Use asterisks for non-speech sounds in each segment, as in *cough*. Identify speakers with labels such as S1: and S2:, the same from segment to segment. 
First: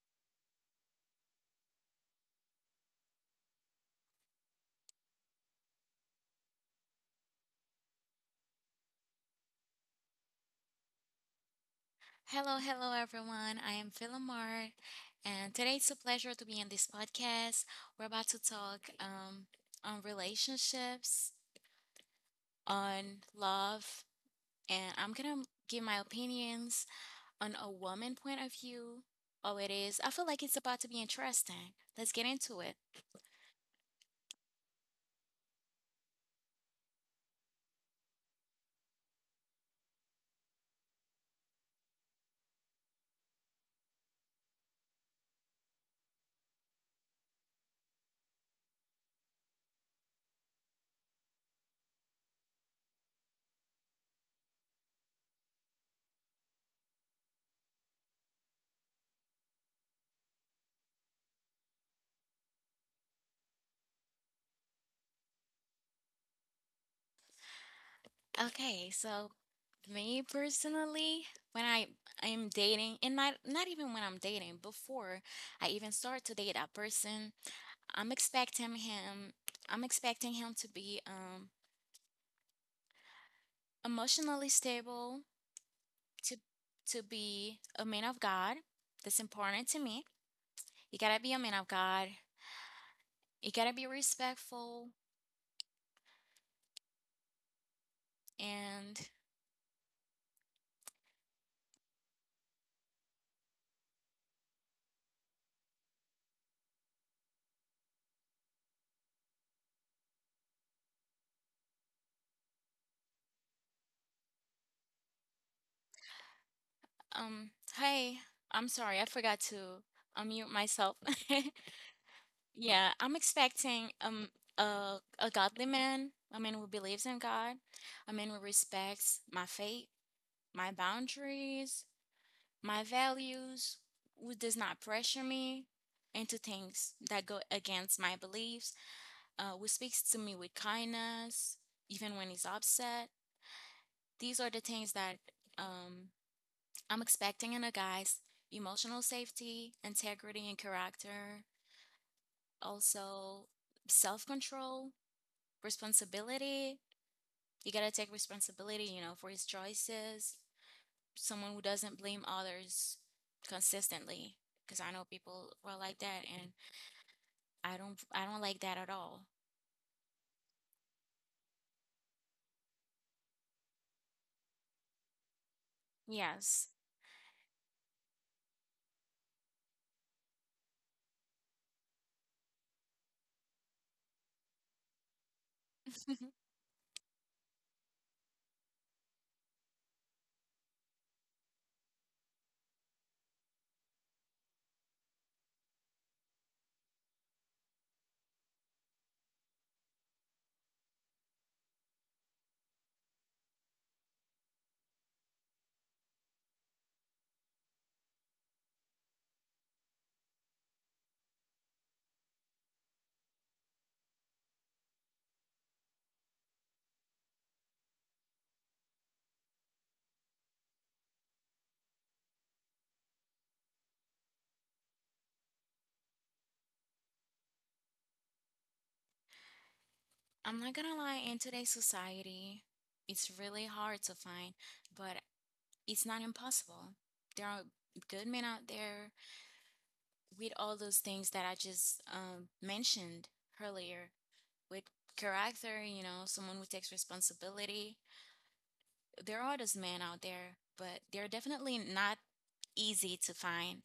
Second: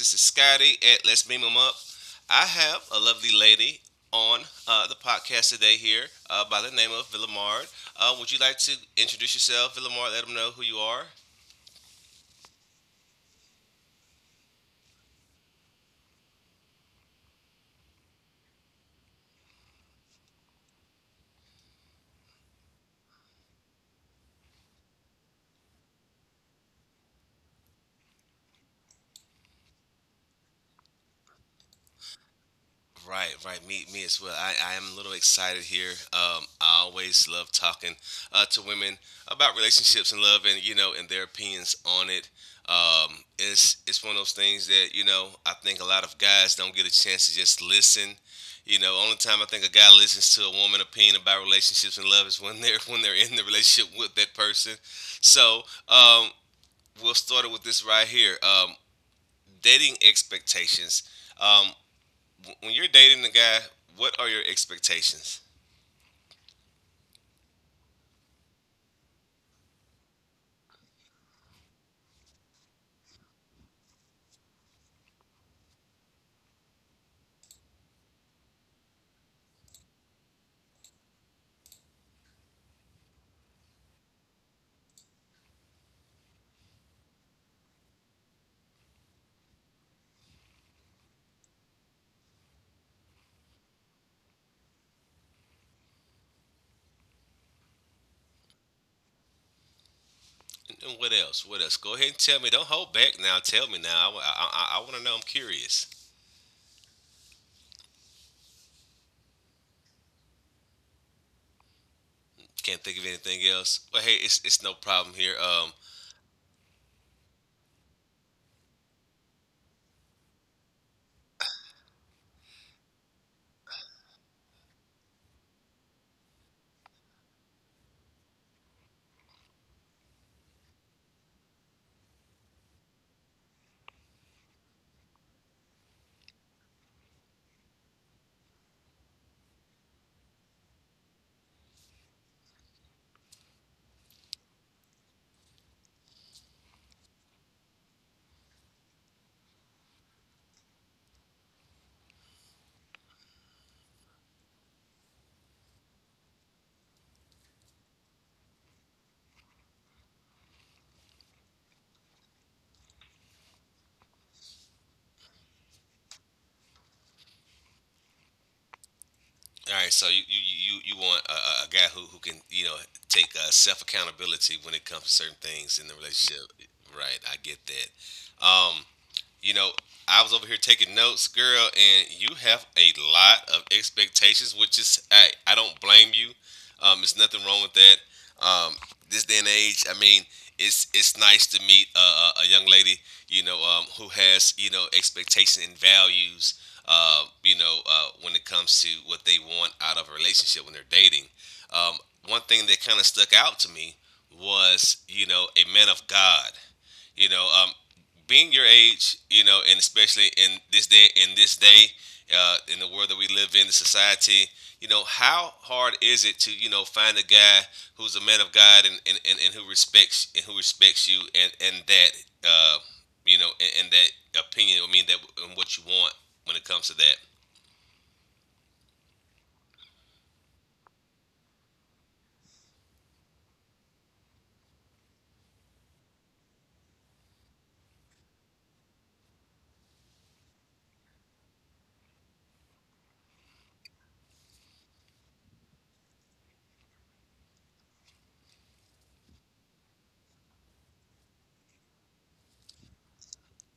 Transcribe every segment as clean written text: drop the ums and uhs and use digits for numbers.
S1: This is Scotty at Let's Beam 'Em Up. I have a lovely lady on the podcast today here by the name of Villamard. Would you like to introduce yourself, Villamard? Let them know who you are.
S2: Hello, hello everyone. I am Philomar, and today it's a pleasure to be in this podcast. We're about to talk on relationships, on love, and I'm gonna give my opinions on a woman point of view. Oh, it is. I feel like it's about to be interesting. Let's get into it.
S1: Right, right. Me as well. I am a little excited here. I always love talking to women about relationships and love, and you know, and their opinions on it. It's one of those things that you know I think a lot of guys don't get a chance to just listen. You know, only time I think a guy listens to a woman opinion about relationships and love is when they're in the relationship with that person. So um, we'll start it with this right here. Dating expectations. Um, when you're dating a guy, what are your expectations?
S2: Okay, so me personally, when I am dating, and not even when I'm dating, before I even start to date that person, I'm expecting him I'm expecting him to be emotionally stable, to to be a man of God. That's important to me. You gotta be a man of God. You gotta be respectful and
S1: And what else? What else? Go ahead and tell me. Don't hold back now. Tell me now. I want to know. I'm curious. Can't think of anything else. But hey, it's no problem here.
S2: um hey, I'm sorry, I forgot to unmute myself. *laughs* Yeah, I'm expecting a godly man, a man who believes in God, a man who respects my faith, my boundaries, my values, who does not pressure me into things that go against my beliefs, who speaks to me with kindness, even when he's upset. These are the things that um, I'm expecting in a guy's emotional safety, integrity, and character. Also, self control, responsibility. You gotta take responsibility, you know, for his choices. Someone who doesn't blame others consistently, because I know people are like that and I don't like that at all.
S1: All right. So you want a guy who can you know take self accountability when it comes to certain things in the relationship,
S2: Yes.
S1: right? I get that. You know, I was over here taking notes, girl, and you have a lot of expectations, which is, hey, I don't blame you.
S2: *laughs*
S1: There's nothing wrong with that. Um, this day and age, I mean, it's nice to meet a young lady, you know, who has you know expectations and values, you know, when it comes to what they want out of a relationship when they're dating. Um, One thing that kind of stuck out to me was, you know, a man of God. You know, being your age, you know, and especially in this day, in the world that we live in, the society, you know, how hard is it to, you know, find a guy who's a man of God and who respects and who respects you and that, uh, you know, and that opinion. I mean, that and what you want when it comes to that.
S2: I'm not gonna lie, in today's society, it's really hard to find, but it's not impossible. There are good men out there with all those things that I just mentioned earlier, with character, you know, someone who takes responsibility. There are those men out there, but they're definitely not easy to find.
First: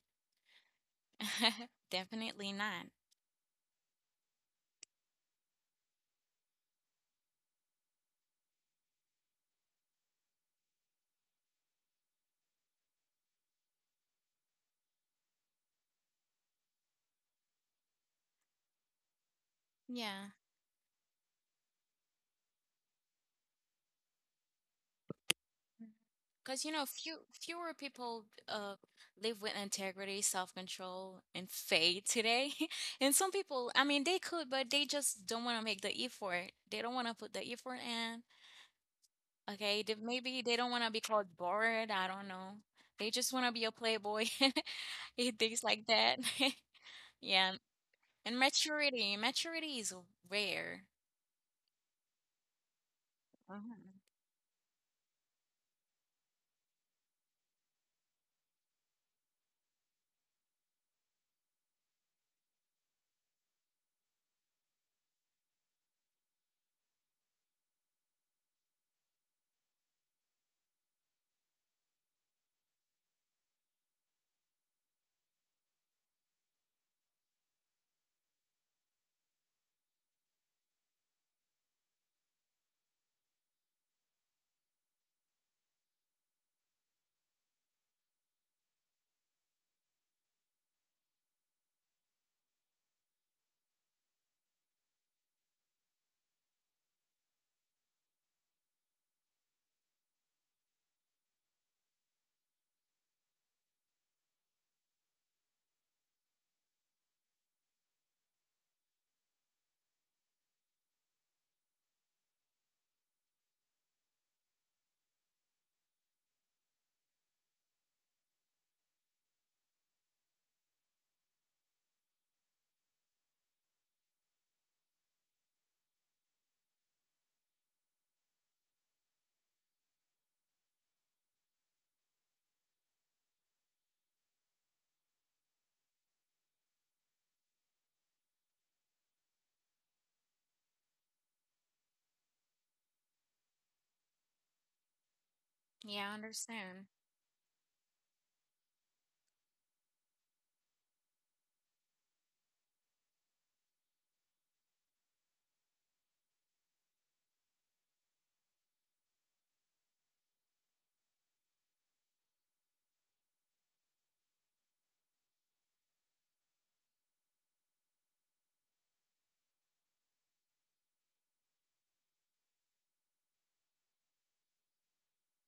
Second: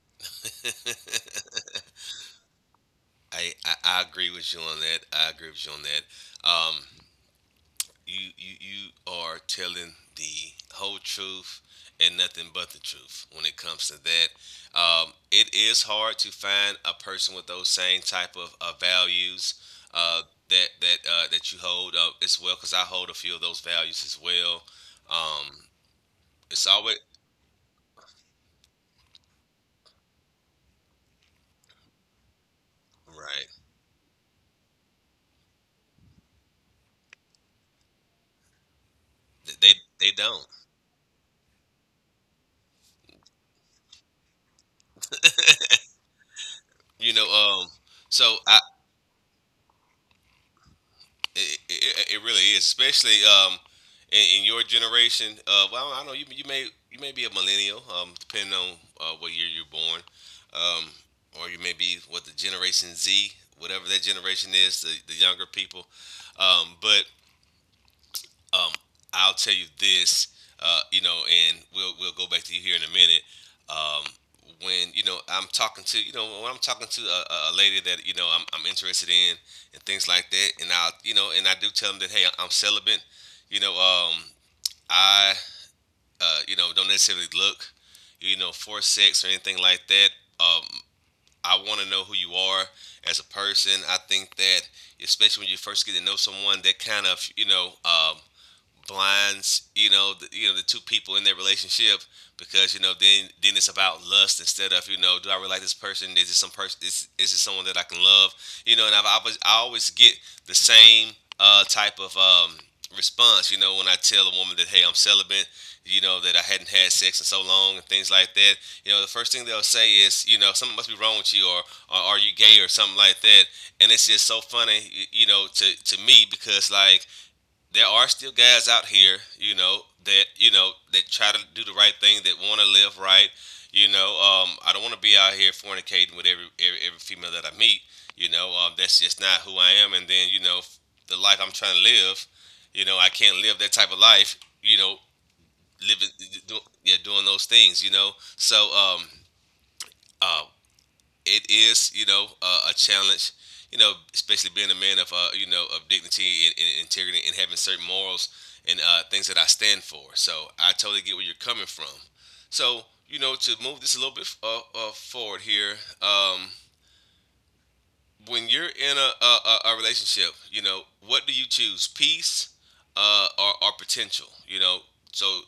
S1: *laughs*
S2: *laughs* Definitely not.
S1: I agree with you on that. I agree with you on that. Um, you you you are telling the whole truth and nothing but the truth when it comes to that. It is hard to find a person with those same type of values uh,
S2: Yeah.
S1: that you hold up as well. Because I hold a few of those values as well. Um,
S2: Because,
S1: it's
S2: you know,
S1: always
S2: fewer people live with integrity, self control, and faith today. *laughs* And some
S1: right.
S2: people, I mean, they could, but they just don't want to make the effort. They don't want to put the effort in.
S1: They
S2: Okay. They,
S1: they
S2: maybe
S1: don't.
S2: they don't want to be called bored. I don't know. They just want to be a playboy *laughs* and things like that.
S1: You
S2: *laughs*
S1: know.
S2: Yeah.
S1: So
S2: And maturity, maturity is rare.
S1: It, it really is, especially
S2: Mhm.
S1: in your generation. Well, I don't know. You, you may be a millennial, depending on what year you're born, um, or you may be what the Generation Z, whatever that generation is, the younger people. But um, I'll tell you this, you know, and we'll go back to you here in a minute. Um, when you know I'm talking to you know when I'm talking to a lady that you know I'm interested in and things like that, and I you know and I do tell them that hey I'm celibate, you know I you know don't necessarily look you know for sex or anything like that. Um, I want to know who you are as a person. I think that especially when you first get to know someone, that kind of you know blinds you know the two people in their relationship because you know then it's about lust instead of you know do I really like this person is it some person is it someone that I can love you know and I always get the same type of response you know when I tell a woman that hey I'm celibate you know that I hadn't had sex in so long and things like that you know the first thing they'll say is you know something must be wrong with you or are you gay or something like that and it's just so funny you know to me because like there are still guys out here, you know that try to do the right thing, that want to live right. You know, I don't want to be out here fornicating with every female that I meet. You know, that's just not who I am. And then you know, the life I'm trying to live, you know, I can't live that type of life. You know, living,
S2: Yeah, I
S1: do,
S2: understand.
S1: yeah, doing those things. You know, so uh, it is you know a challenge you know especially being a man of you know of dignity and integrity and having certain morals and things that I stand for so I totally get where you're coming from so you know to move this a little bit forward here um, when you're in a, a relationship you know what do you choose peace or potential you know so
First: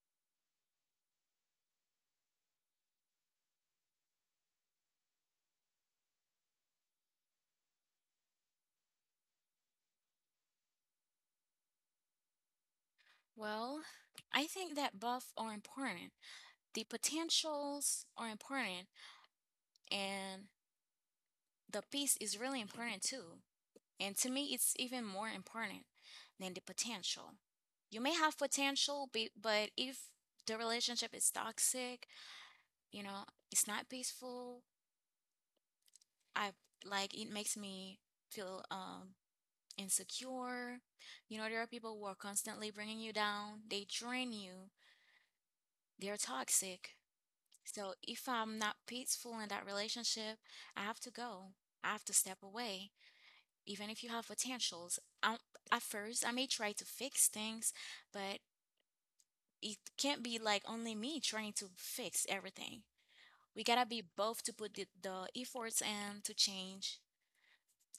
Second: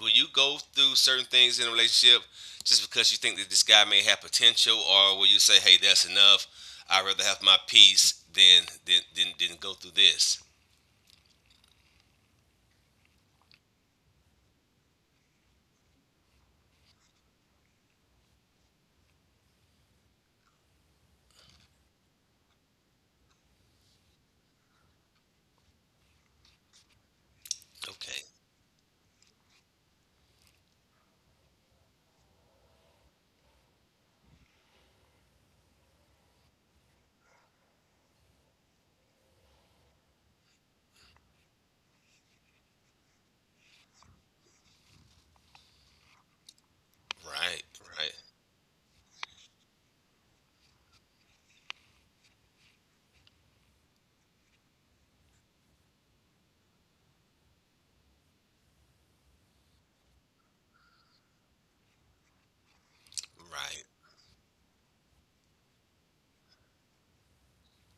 S1: will you go through certain things in a relationship just because you think that this guy may have potential, or will you say, "Hey, that's enough. I'd rather have my peace than go through this."
S2: Well, I think that both are important. The potentials are important and the peace is really important too. And to me, it's even more important than the potential. You may
S1: Okay,
S2: have potential, but if the relationship is toxic, you know, it's not peaceful, I, like, it makes me feel insecure. You know, there are people who are constantly bringing you down, they drain you, they're toxic.
S1: right,
S2: So
S1: right,
S2: if I'm not peaceful in that relationship, I have to go. I have to step away. Even if you have potentials, I at first I may try to fix things, but it can't be like only me trying to fix everything. We
S1: right.
S2: gotta be both to put the efforts in to change.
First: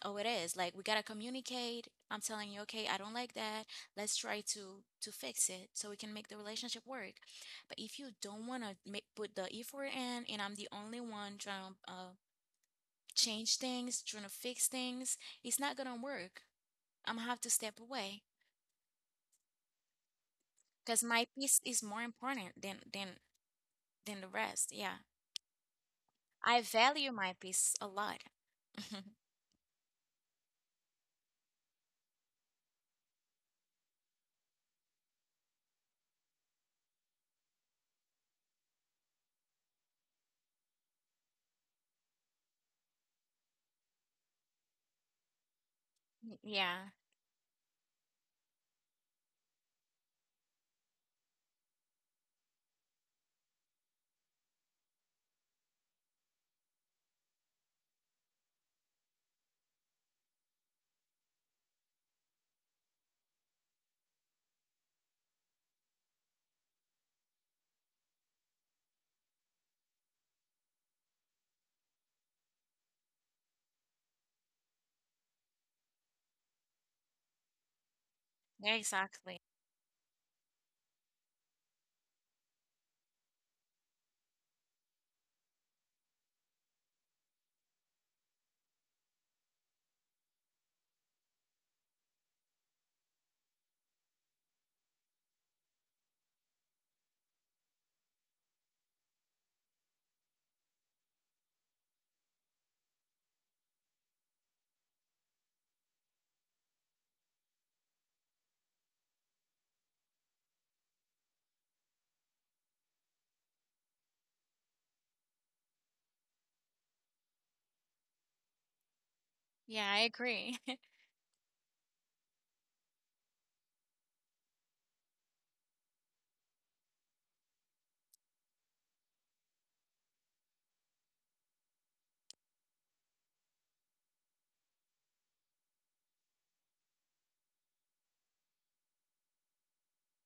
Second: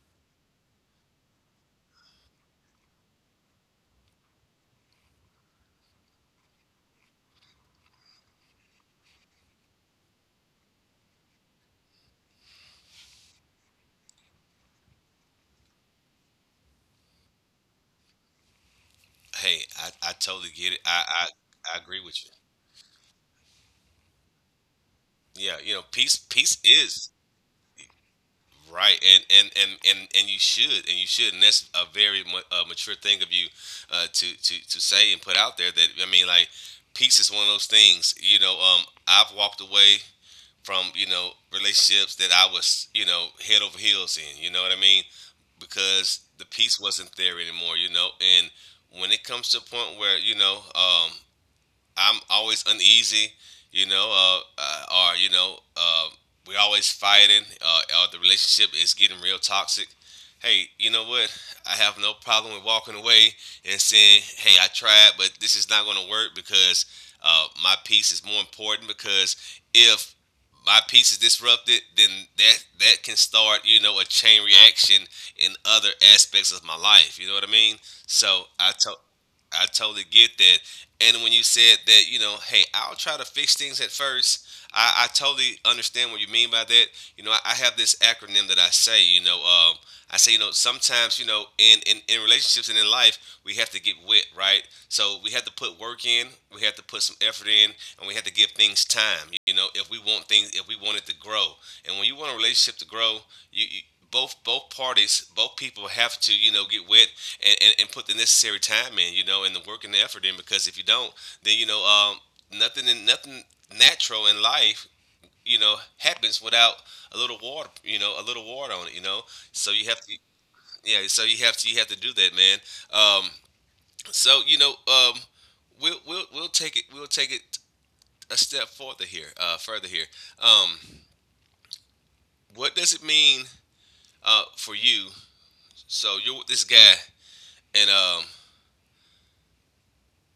S2: Oh, it is. Like, we gotta communicate. I'm telling you, okay, I don't like that. Let's try to fix it so we can make the relationship work. But if you don't wanna make, put the effort in, and I'm the only one trying to change things, trying to fix things, it's not gonna work. I'm gonna have to step away
S1: Hey, I totally get it. I,
S2: because
S1: I
S2: my peace
S1: I
S2: is
S1: agree
S2: more
S1: with you.
S2: important than than the rest. Yeah,
S1: Yeah, you know, peace
S2: I
S1: is
S2: value my peace a lot.
S1: Right,
S2: *laughs*
S1: and and you should, and you should, and that's a very mature thing of you to to say and put out there. That I mean, like, peace is one of those things. You know, I've walked away from you know relationships that I was you know head over heels in. You know what I mean? Because the peace
S2: Yeah,
S1: wasn't there anymore. You know, and when it comes to a point where you know, I'm always uneasy, you know, or you know, we're always fighting, or the relationship is getting real toxic. Hey, you know what? I have no problem with walking away and saying, "Hey, I tried, but this is not going to work because my piece is more important." Because if my piece is disrupted, then that can start, you know, a chain reaction in other aspects of my life. You know what I mean? So
S2: yeah, exactly.
S1: I totally get that. And when you said that, you know, hey, I'll try to fix things at first, I totally understand what you mean by that. You know, I have this acronym that I say, you know, I say, you know, sometimes, you know, in relationships and in life, we have to get wit, right? So we have to put work in, we have to put some effort in, and we have to give things time, you know, if we want things, if we want it to grow. And when you want a relationship to grow, you both parties, both people have to, you know, get wet and put the necessary time in, you know, and the work and the effort in. Because if you don't, then you know, nothing in nothing natural in life, you know, happens without a little water, you know, a little water on it, you know. So you
S2: Yeah,
S1: have
S2: I
S1: to,
S2: agree.
S1: yeah.
S2: *laughs*
S1: So you have to do that, man. Um, you know, we'll take it a step further here, Um, what does it mean for you? So you're with this guy, and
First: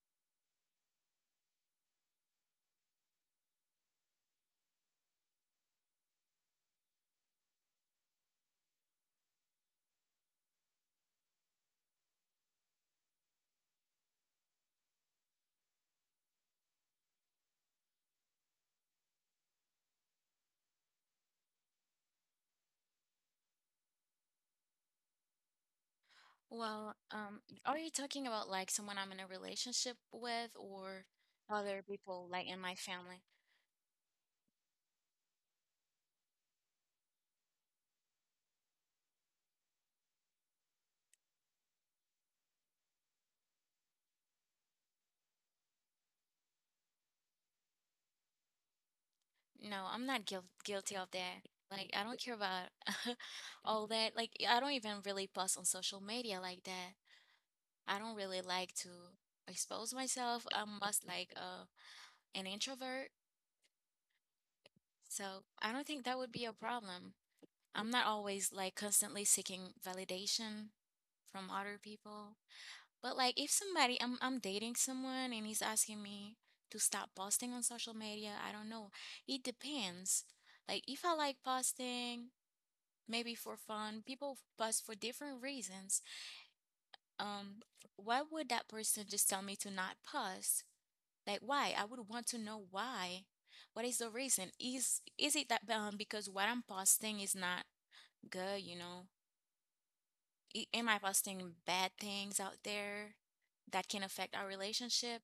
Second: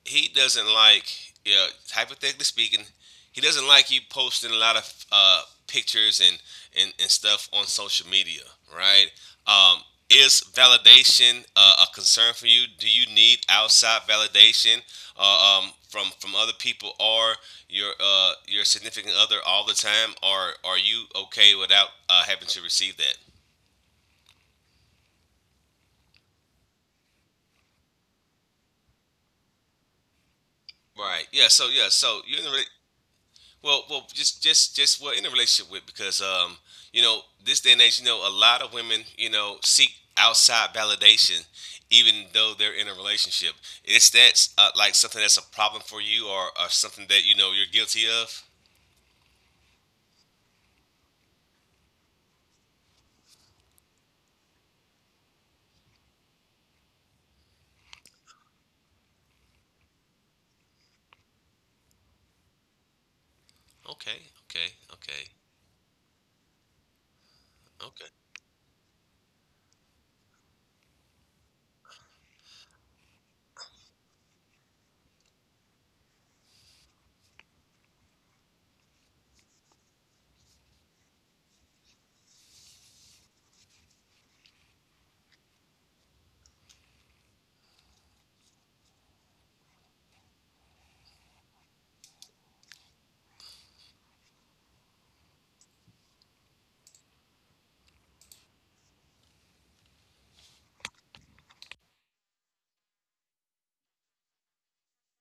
S1: he doesn't like, you know, hypothetically speaking, he doesn't like you posting a lot of pictures and stuff on social media, right? Um, is validation a concern for you? Do you need outside validation from other people or your significant other all the time, or are you okay without having to receive that?
S2: Well, are you talking about like someone I'm in a relationship with or
S1: Right. Yeah. So
S2: other
S1: yeah. So
S2: people
S1: you're
S2: like
S1: in a
S2: in
S1: re-
S2: my family?
S1: Well, well, just well, in a relationship with because you know this day and age you know a lot of women you know seek outside validation even though they're in a relationship. Is that like something that's a problem for you or something that you know you're guilty of?
S2: No, I'm not guilty of that. Like, I don't care about *laughs* all that. Like, I don't even really post on social media like that. I don't really like to expose myself. I'm most like an introvert,
S1: Okay, okay, okay,
S2: so I don't think that would be a problem. I'm not
S1: okay.
S2: always like constantly seeking validation from other people. But like, if somebody I'm dating someone and he's asking me to stop posting on social media, I don't know. It depends. Like, if I like posting maybe for fun, people post for different reasons. Um why would that person just tell me to not post? Like, why? I would want to know why. What is the reason? Is it that because what I'm posting is not good, you know? I- am I posting bad things out there that can affect our relationship?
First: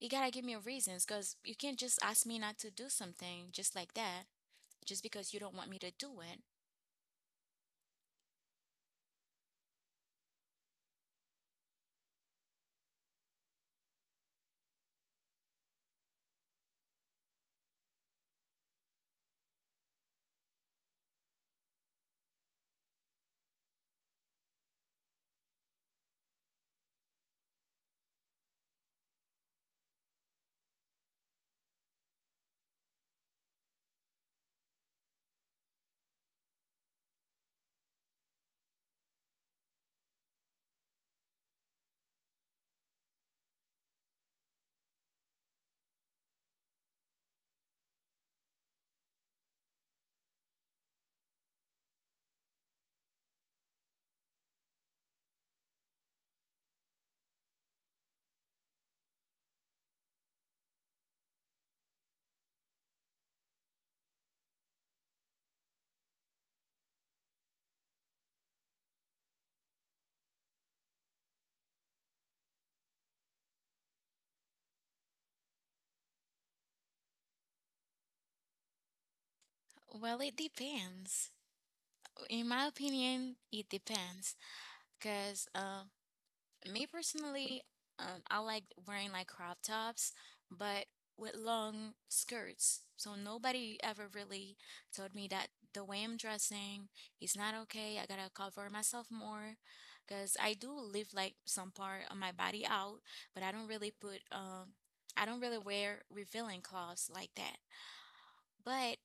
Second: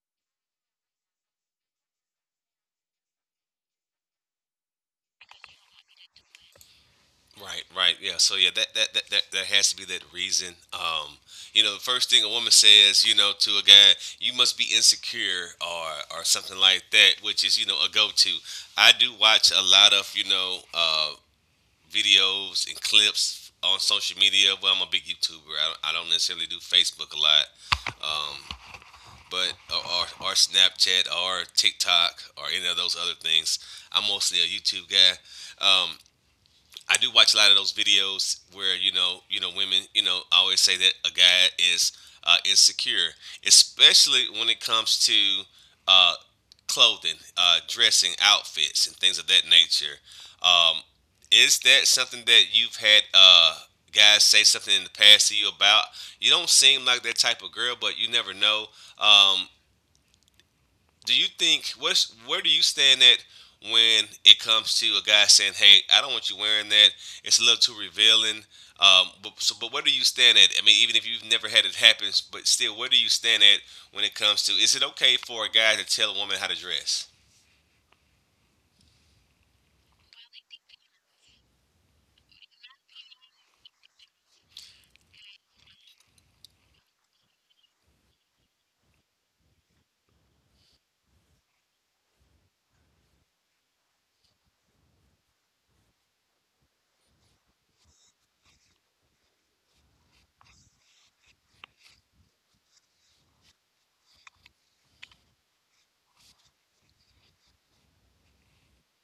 S2: You gotta give me a reasons, because you can't just ask me not to do something just like that, just because you don't want me to do it.
S1: Right, right, yeah. So yeah, that has to be that reason. You know, the first thing a woman says, you know, to a guy, you must be insecure or something like that, which is you know a go to. I do watch a lot of videos and clips on social media. Well, I'm a big YouTuber. I don't necessarily do Facebook a lot, um, but or Snapchat or TikTok or any of those other things. I'm mostly a YouTube guy. Um, I do watch a lot of those videos where women, you know, I always say that a guy is insecure, especially when it comes to uh, clothing, dressing, outfits, and things of that nature. Um, is that something that you've had guys say something in the past to you about? You don't seem like that type of girl, but you never know. Um, do you think what's where do you stand at when it comes to a guy saying, "Hey, I don't want you wearing that. It's a little too revealing." But where do you stand at? I mean, even if you've never had it happen, but still, where do you stand at when it comes to is it okay for a guy to tell a woman how to dress?
S2: Well, it depends. In my opinion, it depends because, me personally, I like wearing like crop tops, but with long skirts. So nobody ever really told me that the way I'm dressing is not okay, I gotta cover myself more, because I do leave like some part of my body out, but I don't really put I don't really wear revealing clothes like that. But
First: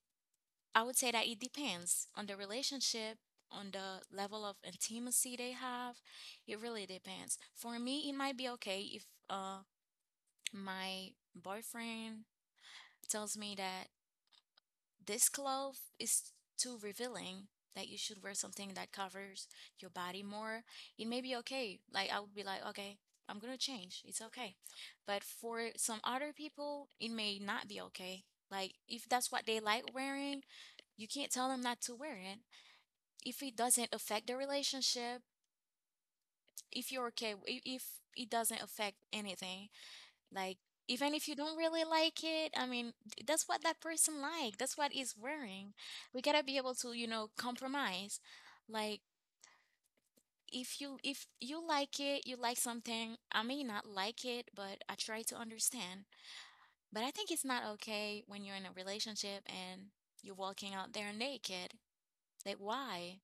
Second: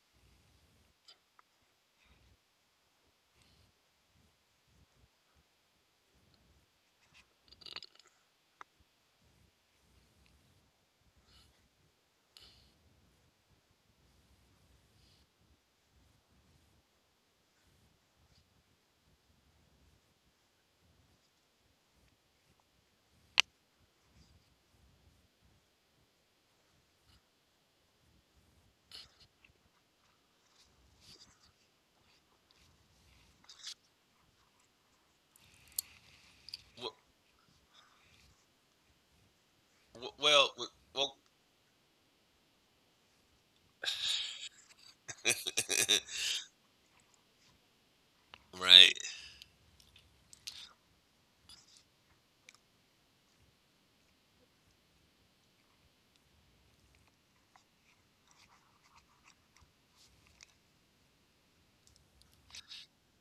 S2: I would say that it depends on the relationship, on the level of intimacy they have. It really depends. For me, it might be okay if my boyfriend tells me that this cloth is too revealing, that you should wear something that covers your body more. It may be okay. Like, I would be like, okay, I'm gonna change. It's okay. But for some other people, it may not be okay. Like, if that's what they like wearing, you can't tell them not to wear it if it doesn't affect the relationship, if
S1: Well,
S2: you're okay, if it doesn't affect anything,
S1: well,
S2: like, even
S1: well,
S2: if you don't really like it, I mean, that's what that person like. That's what he's wearing. We
S1: *laughs*
S2: gotta be able to, you know, compromise.
S1: right.
S2: Like, if you like it, you like something. I may not like it, but I try to understand. But I think it's not okay when you're in a relationship and you're walking out there naked. Like, why?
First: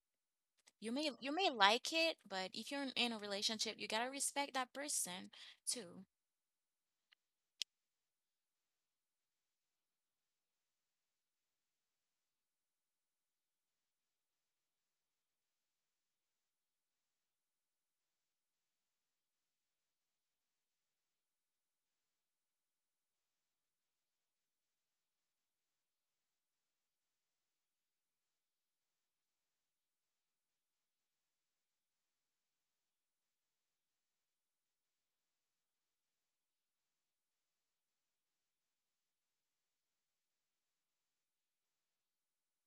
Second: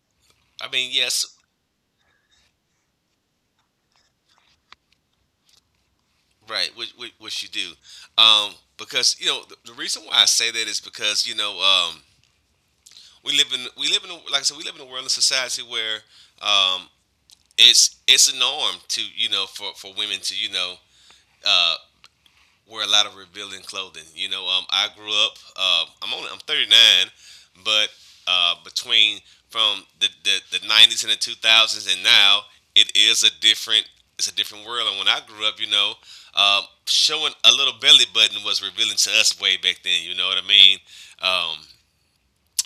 S1: I mean, yes,
S2: You may like it, but if you're in a relationship, you gotta respect that person too.
S1: right. What you do? Um, because you know the reason why I say that is because you know we live in like I said we live in a world and society where um, it's a norm to you know for women to uh, wear a lot of revealing clothing. You know, I grew up. I'm 39, but between from the 90s and the 2000s and now, it is a different it's a different world. And when I grew up, you know, showing a little belly button was revealing to us way back then. You know what I mean? Um,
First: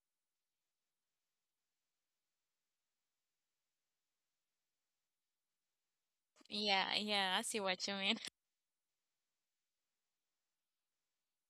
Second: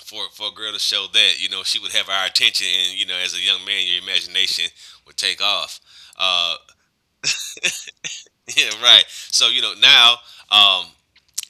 S1: for a girl to show that, you know, she would have our attention, and you know, as a young man, your imagination would take off. Uh,
S2: Yeah, yeah, I see what you mean.
S1: *laughs* yeah, right. So you know now, um,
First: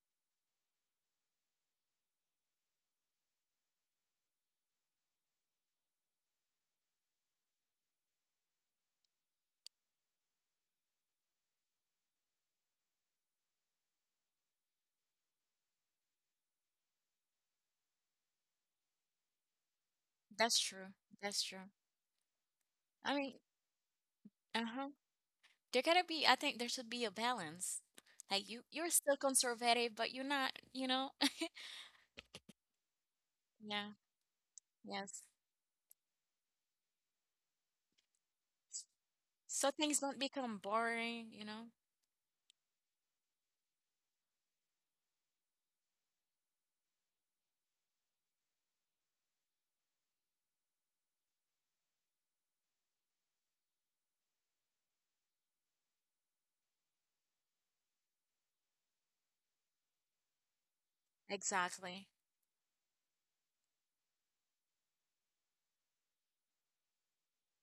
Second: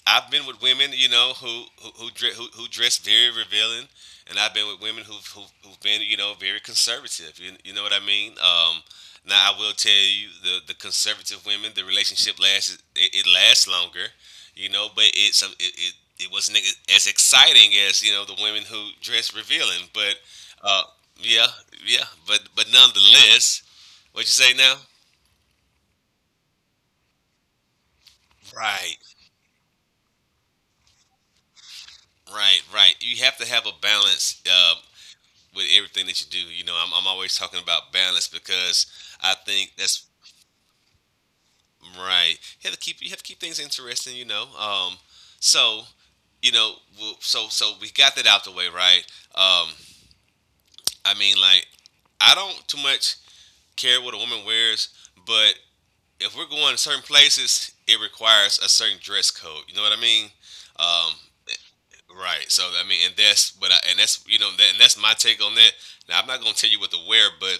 S1: I've been with women, you know, who dress very revealing, and I've been with women who've been, you know, very conservative. You know what I mean? Now I will tell you, the conservative women, the relationship lasts it lasts longer, you know, but it it wasn't as exciting as you know the women who dress revealing, but
S2: *laughs* That's
S1: uh,
S2: true. That's
S1: yeah,
S2: true.
S1: yeah, but
S2: I mean,
S1: nonetheless, what you say now?
S2: uh-huh. There gotta be, I think there should be a balance. Like, you you're
S1: Right,
S2: still conservative, but you're not, you know? *laughs*
S1: right, right. You have to have a
S2: Yeah,
S1: balance. Uh,
S2: yes.
S1: with everything that you do. You know, I'm always talking about balance because I
S2: So
S1: think
S2: things
S1: that's
S2: don't become boring, you know?
S1: right. You have to keep things interesting. You know, so you know, we'll, so so we got that out the way, right? Um, I mean, like I don't too much care what a woman wears, but if we're going to certain places, it requires a certain dress code. You know what I mean? Um,
S2: Exactly.
S1: right. So I mean, and that's you know, and that's my take on that. Now I'm not gonna tell you what to wear, but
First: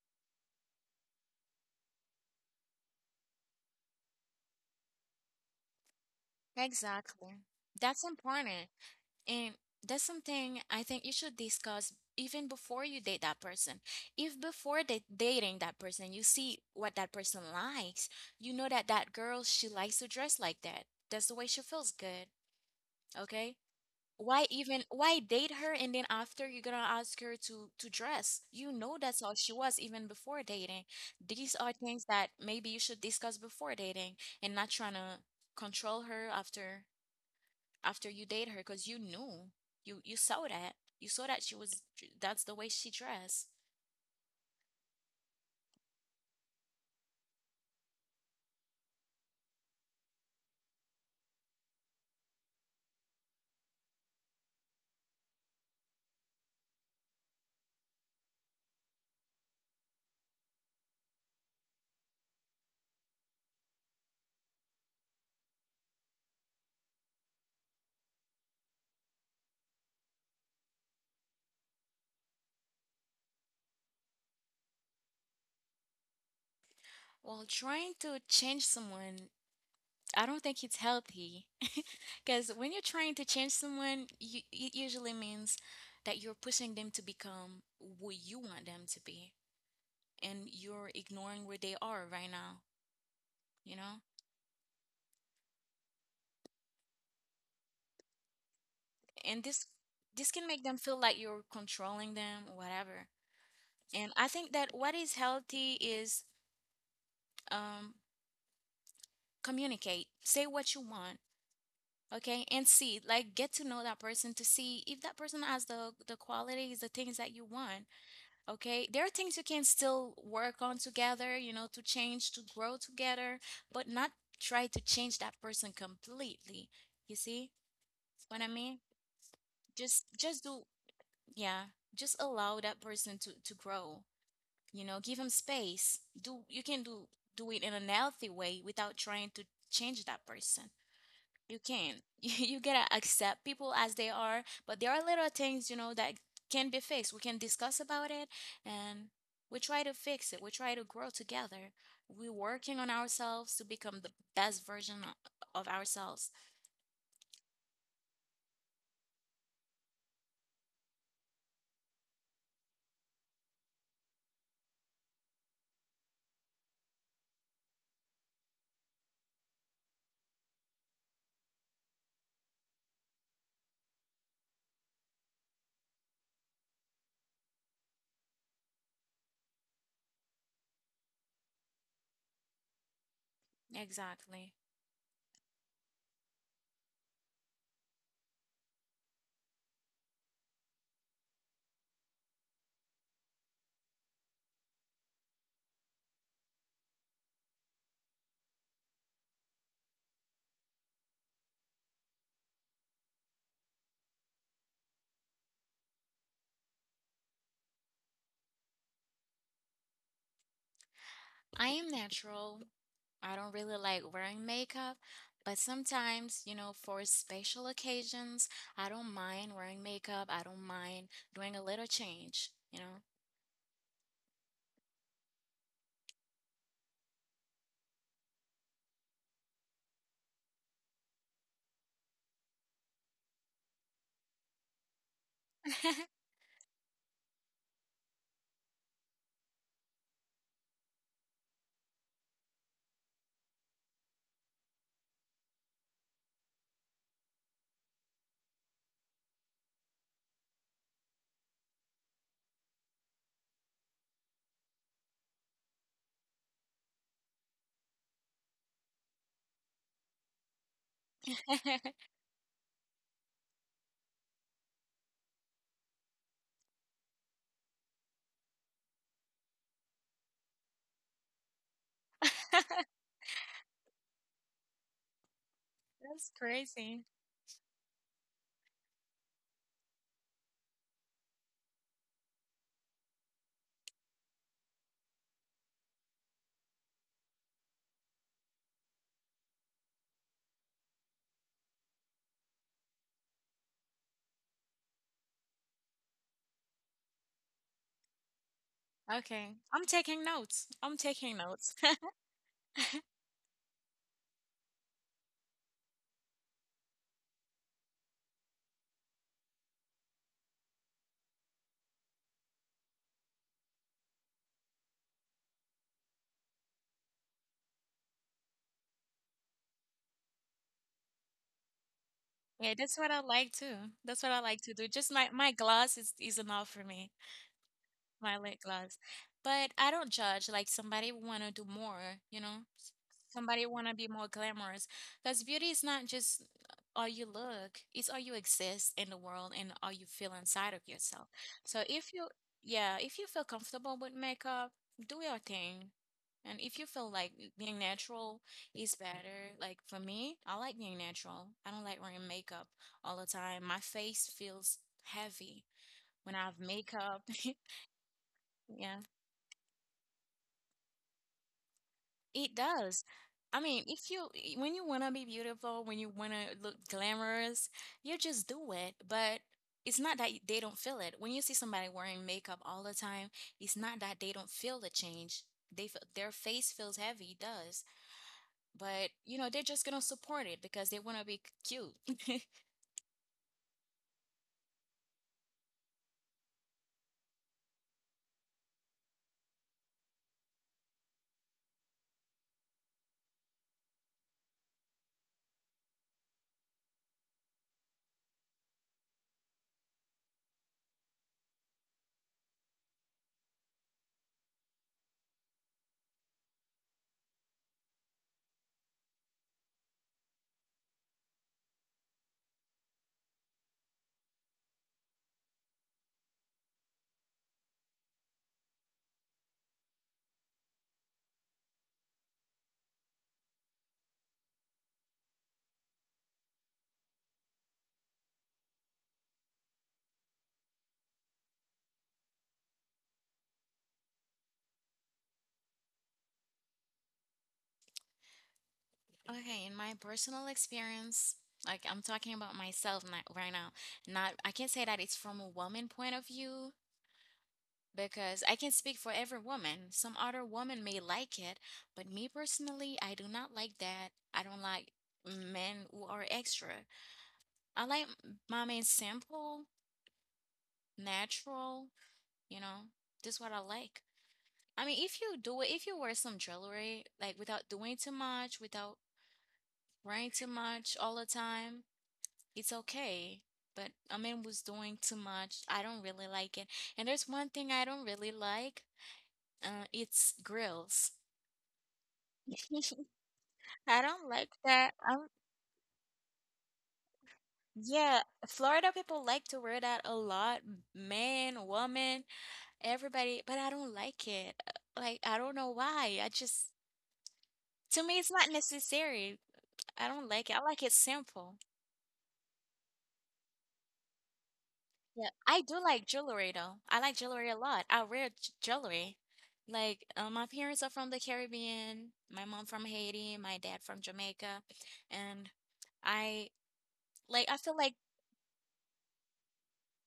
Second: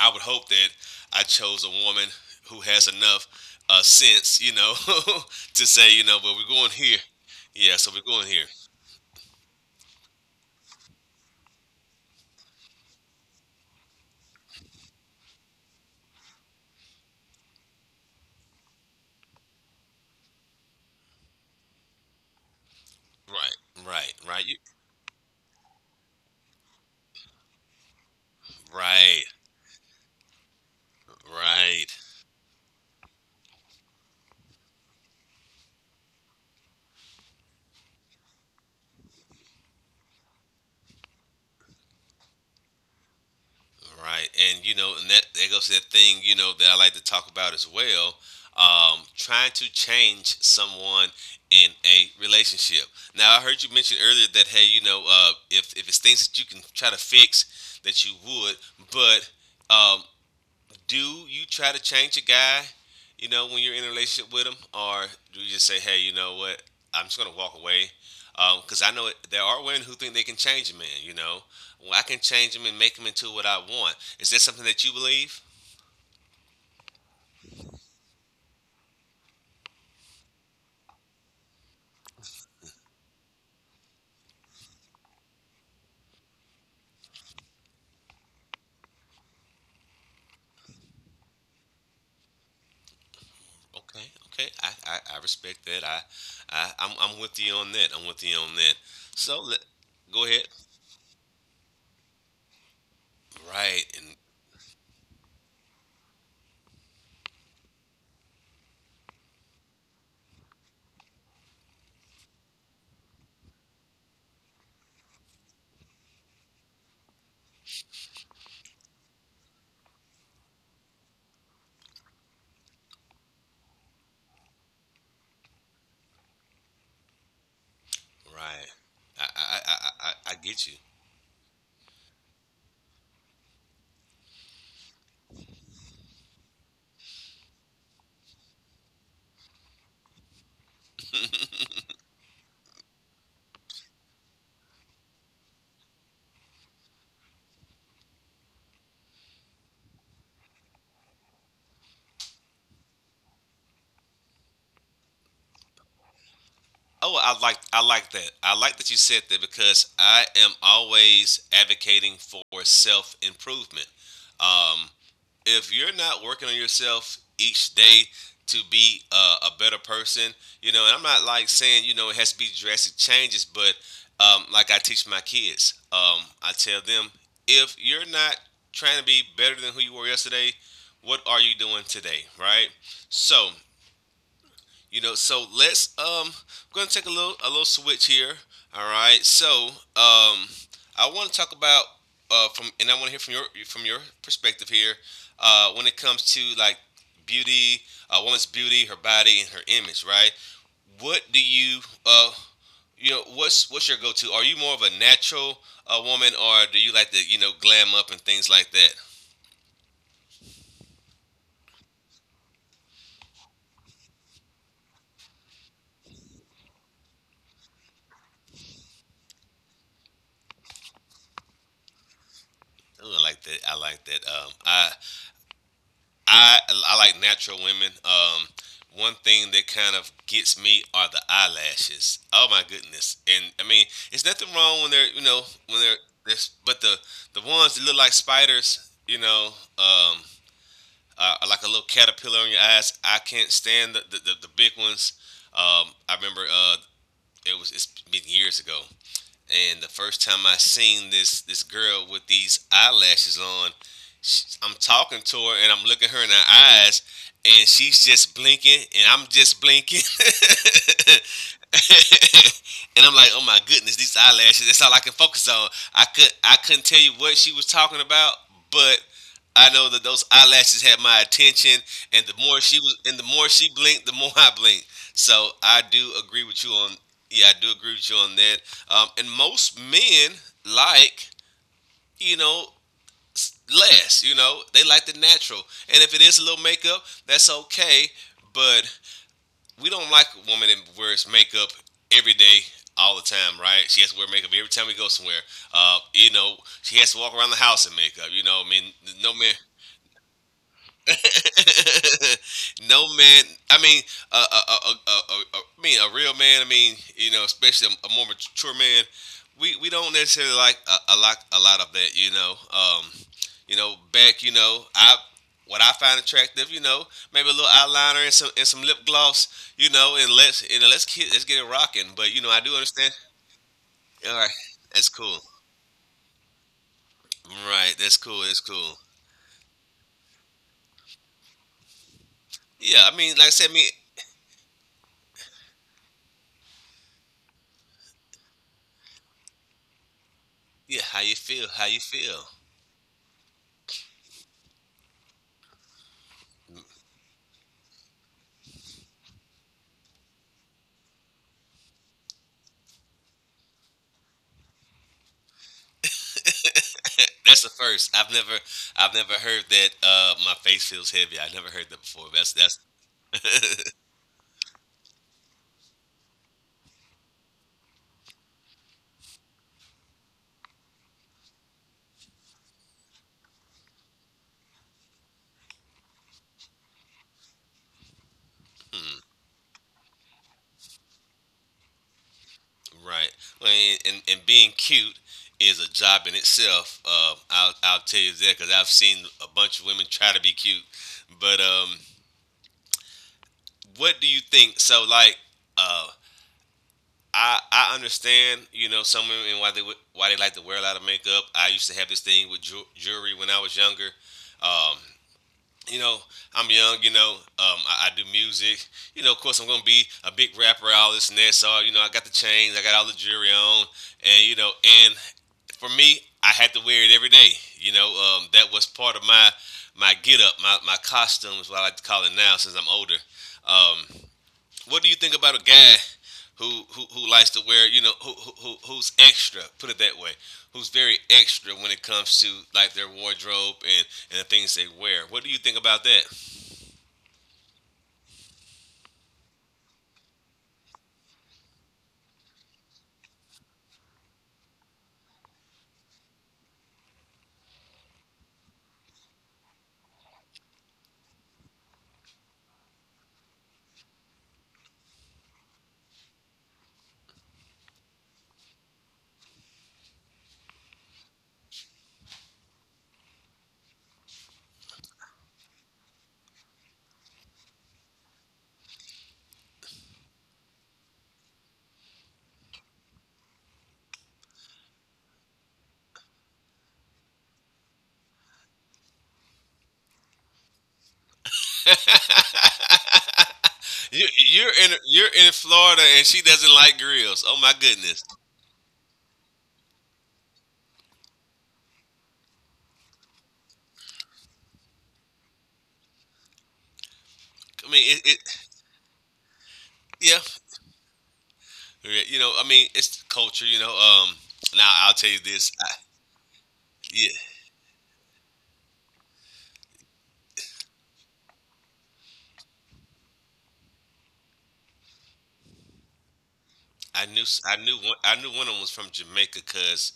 S1: I would hope that I chose a woman who has enough sense, you know, *laughs* to say, you know, well, we're going here.
S2: Exactly.
S1: Yeah, so we're
S2: That's
S1: going here.
S2: important. And that's something I think you should discuss even before you date that person. If before dating that person, you see what that person likes, you know that that girl, she likes to dress like that. That's the way she feels good. Okay?
S1: Right, right,
S2: Why
S1: right, you,
S2: even why date her and then after you're gonna ask her to dress? You know that's
S1: right,
S2: how she was even before dating. These are
S1: right,
S2: things that maybe you should discuss before dating and not trying to control her after after you date her, because you knew, you saw that, you saw that she was, that's the way she dressed.
S1: right. And you know, and that that goes to that thing, you know, that I like to talk about as well. Trying to change someone in a relationship. Now, I heard you mention earlier that hey, you know, if it's things that you can try to fix, that you would, but um, do you try to change a guy, you know, when you're in a relationship with him, or do you just say, hey, you know what, I'm just gonna walk away? Because I know it, there are women who think they can change a man. You know, well, I can change him and make him into what I want. Is that something that you believe?
S2: Well, trying to change someone, I don't think it's healthy *laughs* because when you're trying to change someone, you, it usually means that you're pushing them to become what you want them to be and you're ignoring where they are right now, you know.
S1: Okay, okay, I respect that. I'm with you on that. I'm with you on that.
S2: And
S1: So let, go
S2: this can
S1: ahead.
S2: make them feel like you're controlling them or whatever.
S1: Right
S2: And
S1: and
S2: I think that what is healthy is, um communicate, say what you want. Okay? And see, like, get to know that person to see if that person has the qualities, the things that you want. Okay, there are things you can still work on together, you know, to change, to grow together, but not try to change that person completely. You see what I
S1: right.
S2: mean?
S1: I
S2: Just do,
S1: get you.
S2: yeah, just allow that person to grow, you know, give him space, do you can do, do it in a healthy way without trying to change that person. You can. *laughs* You gotta accept people as they are, but there are little things, you know, that can be fixed. We can discuss about it and we try to fix it. We try to grow together. We're working on ourselves to become the best version of ourselves.
S1: Oh, I like that. I like that you said that because I am always advocating for self improvement. Um, if you're not working on yourself each day to be a better person, you know, and I'm not like saying you know it has to be drastic changes, but like I teach my kids, I tell them if you're not trying to be better than who you were yesterday, what are you doing today, right? So
S2: Exactly.
S1: you know, so let's I'm gonna take a little switch here. All right. So um I wanna talk about from and I wanna hear from your perspective here, when it comes to like beauty, a woman's beauty, her body and her image, right? What do you uh you know, what's your go to? Are you more of a natural woman or do you like to, you know, glam up and things like that?
S2: I am natural. I don't really like wearing makeup, but sometimes, you know, for special occasions, I don't mind wearing makeup. I don't mind doing a little change, you know?
S1: Ooh, I like that. I like that. I I like natural women. One thing that kind of gets me are the eyelashes. Oh my goodness! And I mean, it's nothing wrong when they're you know when they're this, but the ones that look like spiders, you know, um, like a little caterpillar on your eyes. I can't stand the big ones. I remember it's been years ago. And the first time I seen this girl with these eyelashes on, sh I'm talking to her and I'm looking her in her eyes, and she's just blinking and I'm just blinking. *laughs* *laughs* and I'm like, oh my goodness, these eyelashes. That's all I can focus on. I couldn't tell you what she was talking about, but I know that those eyelashes had my attention. And
S2: *laughs*
S1: the more she blinked, the more *laughs* I blinked. So I do
S2: That's
S1: agree with you on.
S2: crazy.
S1: Yeah, I do agree with you on that. And most men like you know less. You know, they like the natural. And if it is a little makeup, that's okay. But we don't like a woman that wears makeup every day, all the time, right? She has to wear makeup every time we go somewhere. You know, she has to walk around the house in makeup. You know, I mean, no man.
S2: Okay. I'm taking notes. I'm taking notes. *laughs*
S1: *laughs* no man. I mean, I mean, a real man. I mean, you know, especially a more mature man. We don't necessarily like a lot of that. You know, back. You know, I what I find attractive. You know, maybe a little eyeliner and some lip gloss. You know, and let's you know let's get it rocking. But you know, I do
S2: Yeah, that's
S1: understand.
S2: what I like too. That's
S1: All
S2: what I
S1: right,
S2: like to do.
S1: that's
S2: Just my
S1: cool.
S2: my glass is enough for me.
S1: Right, that's cool. That's
S2: Violet
S1: cool.
S2: gloves. But I don't judge. Like, somebody want to do more, you know? S-
S1: Yeah, I mean, like I said,
S2: somebody
S1: I mean,
S2: want to be more glamorous. Because beauty is not just all you look, it's all you exist in the world and all you feel inside of
S1: yeah, how
S2: yourself.
S1: you feel? How
S2: So
S1: you
S2: if you,
S1: feel?
S2: yeah, if you feel comfortable with makeup, do your thing. And if you feel like being natural is better, like for me, I like being natural. I don't like wearing makeup all the time. My face feels heavy when I have makeup. *laughs*
S1: *laughs* That's the first.
S2: Yeah.
S1: I've never heard that. My face feels heavy. I never heard that before.
S2: It
S1: That's
S2: does. I mean, if you I- when you wanna be beautiful, when you wanna look glamorous, you just do it. But it's not that they don't feel it. When you see somebody wearing makeup all the time, it's not that they don't feel the change. They feel their face feels heavy, it does. But
S1: hmm,
S2: you know, they're just gonna support it because they wanna be cute. *laughs*
S1: right. Well, and being cute is a job in itself. I'll tell you that because I've seen a bunch of women try to be cute. But what do you think? So like, uh, I understand. You know, some women why they like to wear a lot of makeup. I used to have this thing with jewelry when I was younger. Um, you know, I'm young, you know, I do music. You know, of course, I'm going to be a big rapper, all this and that. So, you know, I got the chains, I got all the jewelry on. And, you know, and for me, I had to wear it every day. You know, that was part of my my get up, my costume is what I like to call it now since I'm older. Um, what do you think about a guy who likes to wear, you know, who's extra, put it that way, who's very extra when it comes to like their wardrobe and the things they wear? What do you think about that?
S2: Okay, in my personal experience, like I'm talking about myself not, right now, not I can't say that it's from a woman point of view because I can speak for every woman. Some other woman may like it, but me personally, I do not like that. I don't like men who are extra. I like my man simple, natural, you know, this is what I like. I mean, if you do it, if you wear some jewelry, like without doing too much, without wearing too much all the time, it's okay. But a man was doing too much, I don't really like it. And there's one thing I don't really like, it's grills. *laughs* I
S1: *laughs*
S2: don't like
S1: You're in
S2: that. I'm
S1: Florida, and she doesn't like grills. Oh my goodness!
S2: Yeah, Florida people like to wear that a lot, man, woman, everybody, but I don't like it. Like I don't know why. I just
S1: I mean,
S2: To
S1: it,
S2: me
S1: it
S2: it's not necessary. I don't
S1: Yeah,
S2: like it. I like it simple.
S1: yeah, you know, I mean, it's culture, you know. Now I'll tell
S2: Yeah,
S1: you
S2: I
S1: this.
S2: do like jewelry though. I like
S1: Yeah,
S2: jewelry a lot. I wear jewelry. Like my parents are from the Caribbean, my mom from Haiti, my dad from Jamaica, and I I feel like
S1: I knew one of them was from Jamaica because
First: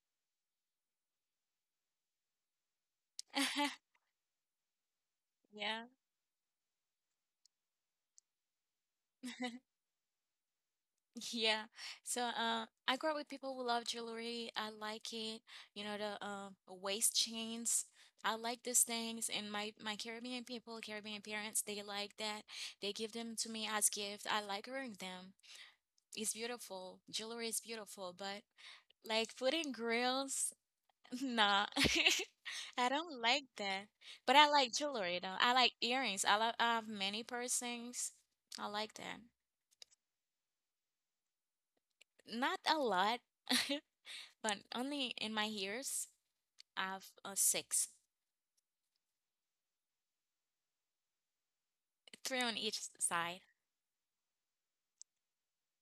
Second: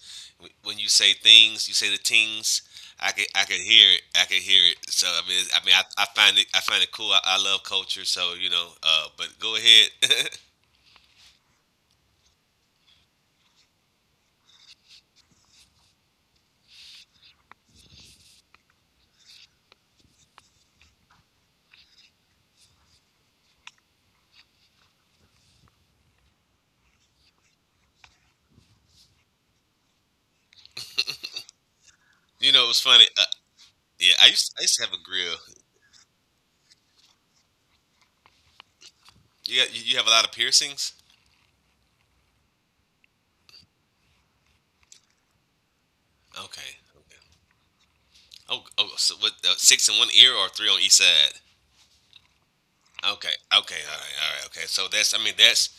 S1: when you say things, you say the things. I could hear it.
S2: *laughs*
S1: I could hear it. So
S2: yeah.
S1: I find it cool. I love culture. So you know, but go
S2: *laughs*
S1: ahead. *laughs*
S2: Yeah. So, I grew up with people who love jewelry. I like it. You know, the waist chains. I like these things, and my Caribbean people, Caribbean parents, they like that. They give them to me as gift. I like wearing them. It's beautiful. Jewelry is beautiful, but like putting grills, *laughs* nah.
S1: You know, it
S2: *laughs*
S1: was
S2: I
S1: funny.
S2: don't like that.
S1: Yeah,
S2: But I
S1: I
S2: like
S1: used to have a
S2: jewelry
S1: grill.
S2: though. I like earrings. I have many piercings. I like that.
S1: You got, you have a lot of piercings.
S2: Not a lot. *laughs* but only in my years
S1: Okay.
S2: I've six,
S1: Oh, oh, so with six in one ear or three on each side.
S2: three on each
S1: Okay.
S2: side.
S1: Okay. All right. All right. Okay. So that's. I mean,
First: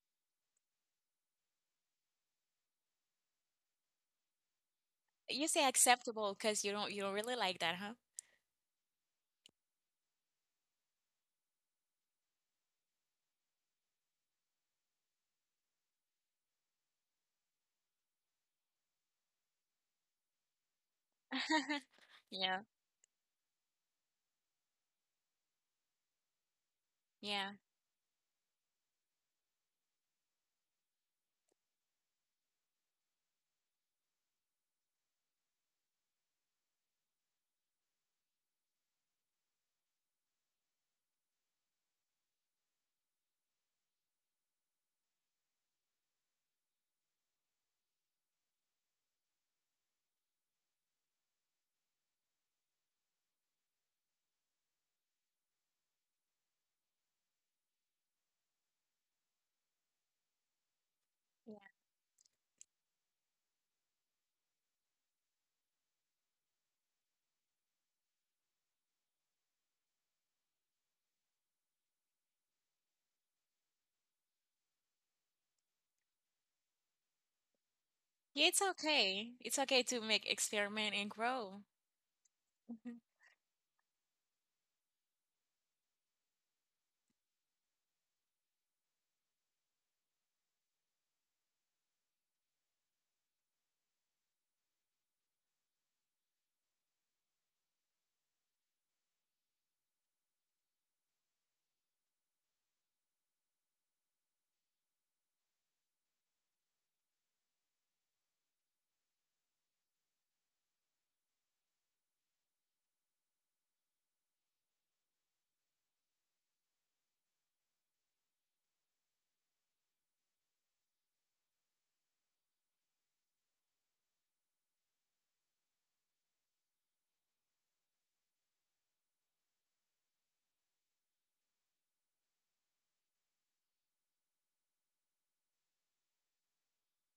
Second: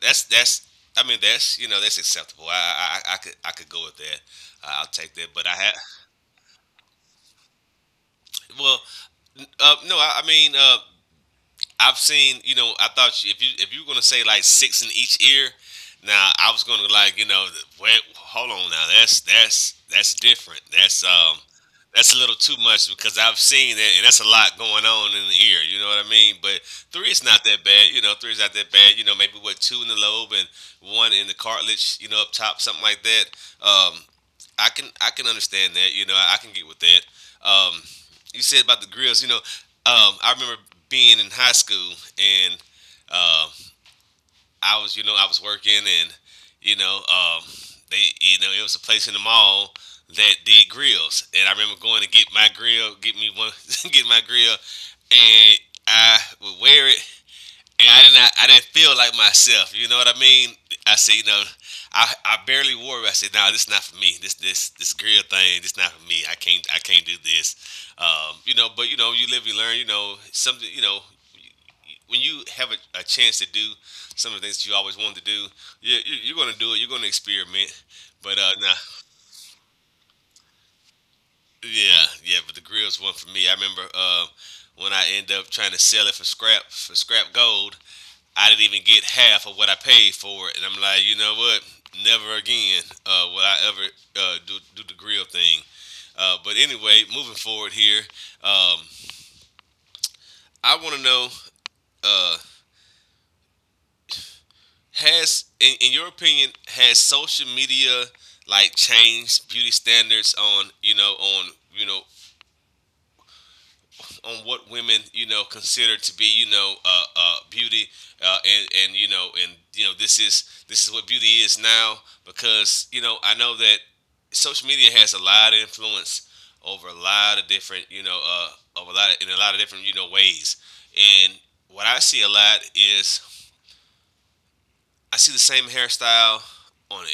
S1: that's that's. I mean, that's you know that's acceptable. I could go with that. I'll take that. But
S2: You
S1: I
S2: say
S1: had
S2: acceptable because you don't really like that, huh?
S1: well, no. I mean, I've seen, you know, I thought you, if you were gonna say like six in each ear, now I was gonna like, you know, wait, hold on now, that's that's different.
S2: *laughs*
S1: That's a little too
S2: Yeah,
S1: much because I've seen that, and that's a lot going on in the ear. You know what I mean? But three is not
S2: yeah,
S1: that bad. You know, three is not that bad. You know, maybe what two in the lobe and one in the cartilage. You know, up top, something like that. Um, I can understand that. You know, I can get with that. Um, you said about the grills. You know, I remember being in high school and uh, I was working and you know, it was a place in the mall that did grills, and I remember going to get my grill, get me one, *laughs* get my grill, and I would wear it and I didn't feel like myself. You know what I mean? I said, you know, I barely wore it. I said, no, nah, this is not for me. This grill thing, this not for me. I can't do this. You know, but you know, you live, you learn. You know, something. You know, when you have a chance to do some of the things that you always wanted to do, you're going to do it. You're going to experiment. But
S2: yeah. It's
S1: nah,
S2: okay. It's okay to make experiment and grow.
S1: yeah, yeah. But the
S2: Mhm.
S1: grill's one for me. I remember when I end up trying to sell it for scrap gold. I didn't even get half of what I paid for it, and I'm like, you know what? Never again will I ever do the grill thing. But anyway, moving forward here, um, I want to know: uh, has, in your opinion, has social media like changed beauty standards on you know on you know on what women you know consider to be you know beauty and you know this is what beauty is now because you know I know that social media has a lot of influence over a lot of different you know over a lot of, in a lot of different you know ways and what I see a lot is I see the same hairstyle on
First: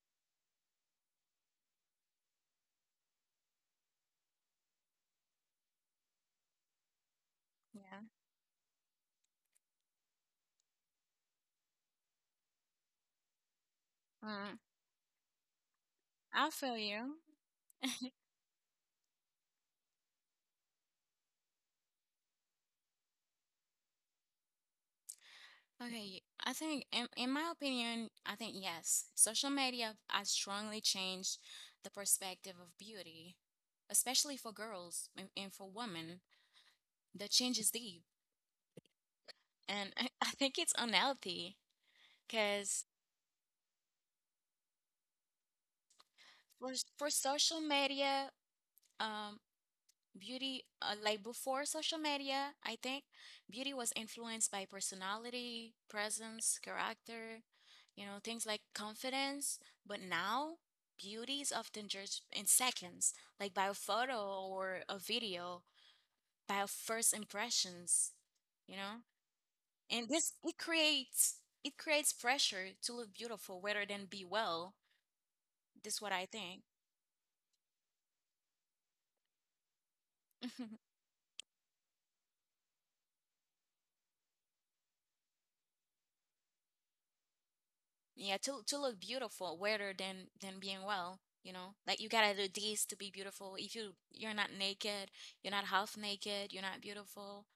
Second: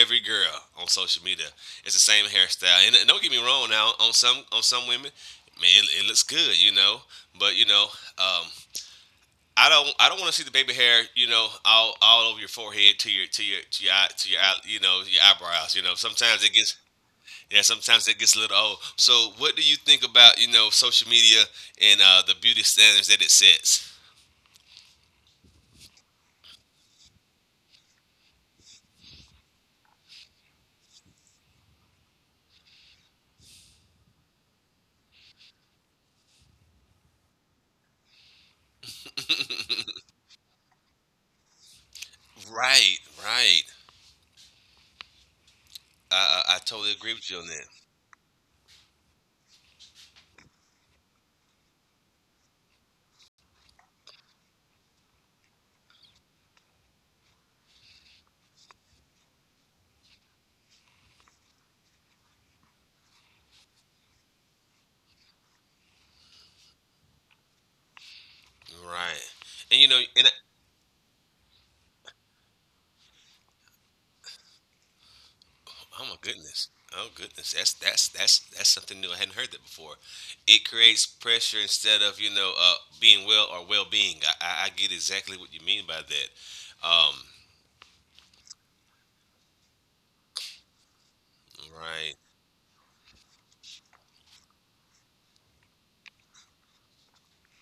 S1: every girl on social media. It's the same hairstyle, and don't get me wrong. Now, on some women, man, it looks good, you know. But you know, um, I don't want to see the baby hair, you know, all over your forehead to your to your to your
S2: Mm,
S1: you know your eyebrows. You know, sometimes
S2: I
S1: it
S2: feel
S1: gets.
S2: you.
S1: Yeah, sometimes it gets a little old. So, what do you think about you know social media and the beauty standards that it sets?
S2: Okay, I think in my opinion, I think yes, social media has strongly changed the perspective of beauty, especially for girls and for women. The change is deep,
S1: *laughs*
S2: and I, *laughs* I think it's unhealthy. Because
S1: Right, right. I
S2: for, s-
S1: totally
S2: for
S1: agree with you on
S2: social
S1: that.
S2: media, um, beauty, like before social media, I think beauty was influenced by personality, presence, character, you know, things like confidence. But now, beauty is often judged in seconds, like by a photo or a video, by our first impressions, you know?
S1: Right. And you know,
S2: And this, it creates pressure to look beautiful rather than be well. This
S1: oh
S2: is
S1: my
S2: what I think.
S1: goodness, oh goodness, that's something new. I hadn't heard that before. It
S2: *laughs*
S1: creates pressure instead of you know being well or well being. I get exactly what you mean by that.
S2: Yeah, to look beautiful rather than being well, you know, like you
S1: Right,
S2: gotta do this to be beautiful. If you're not naked, you're not half naked, you're not beautiful.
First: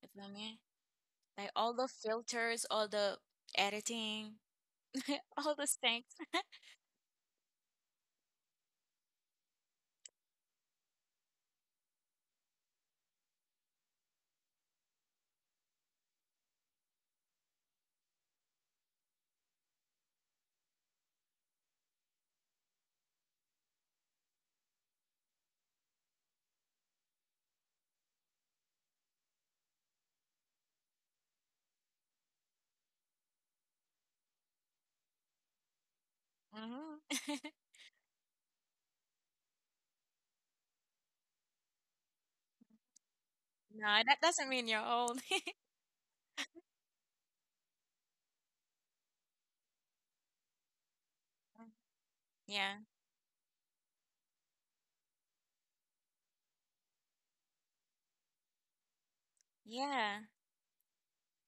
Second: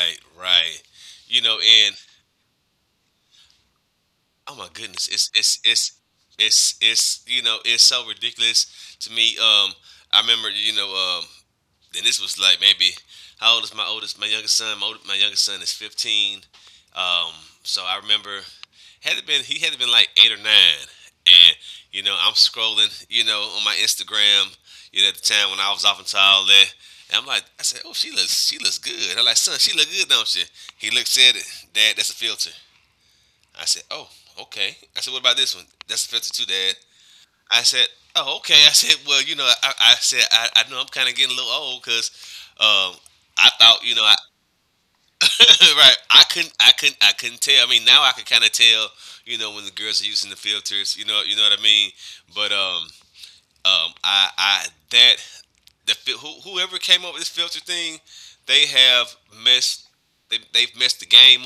S2: You feel me?
S1: right. You
S2: Like
S1: know,
S2: all the
S1: and
S2: filters, all the editing,
S1: oh my
S2: *laughs*
S1: goodness,
S2: all the things. *laughs*
S1: it's you know it's so ridiculous to me. I remember you know then this was like maybe how old is my oldest? My youngest son. My youngest son is 15. Um, so I remember had it been he had it been like eight or nine, and you know I'm scrolling, you know, on my Instagram. You know, at the time when I was off into all that, and I'm like, I said, oh, she looks good. I'm like, son, she look good, don't she? He looked said, it, Dad, that's a filter. I said, oh, okay. I said, what about this one? That's a filter too, Dad.
S2: Hmm.
S1: I
S2: *laughs*
S1: said, "Oh, okay." I said, "Well, you know, I know I'm kind of getting a little old because um, I thought, you
S2: No,
S1: know,
S2: that doesn't mean you're old.
S1: *laughs*
S2: *laughs*
S1: right? I couldn't tell. I mean, now I can kind of tell, you know, when the girls are using the filters, you know what I mean. But
S2: Yeah,
S1: I that who, whoever came up with this filter thing, they have messed,
S2: yeah.
S1: they've messed the game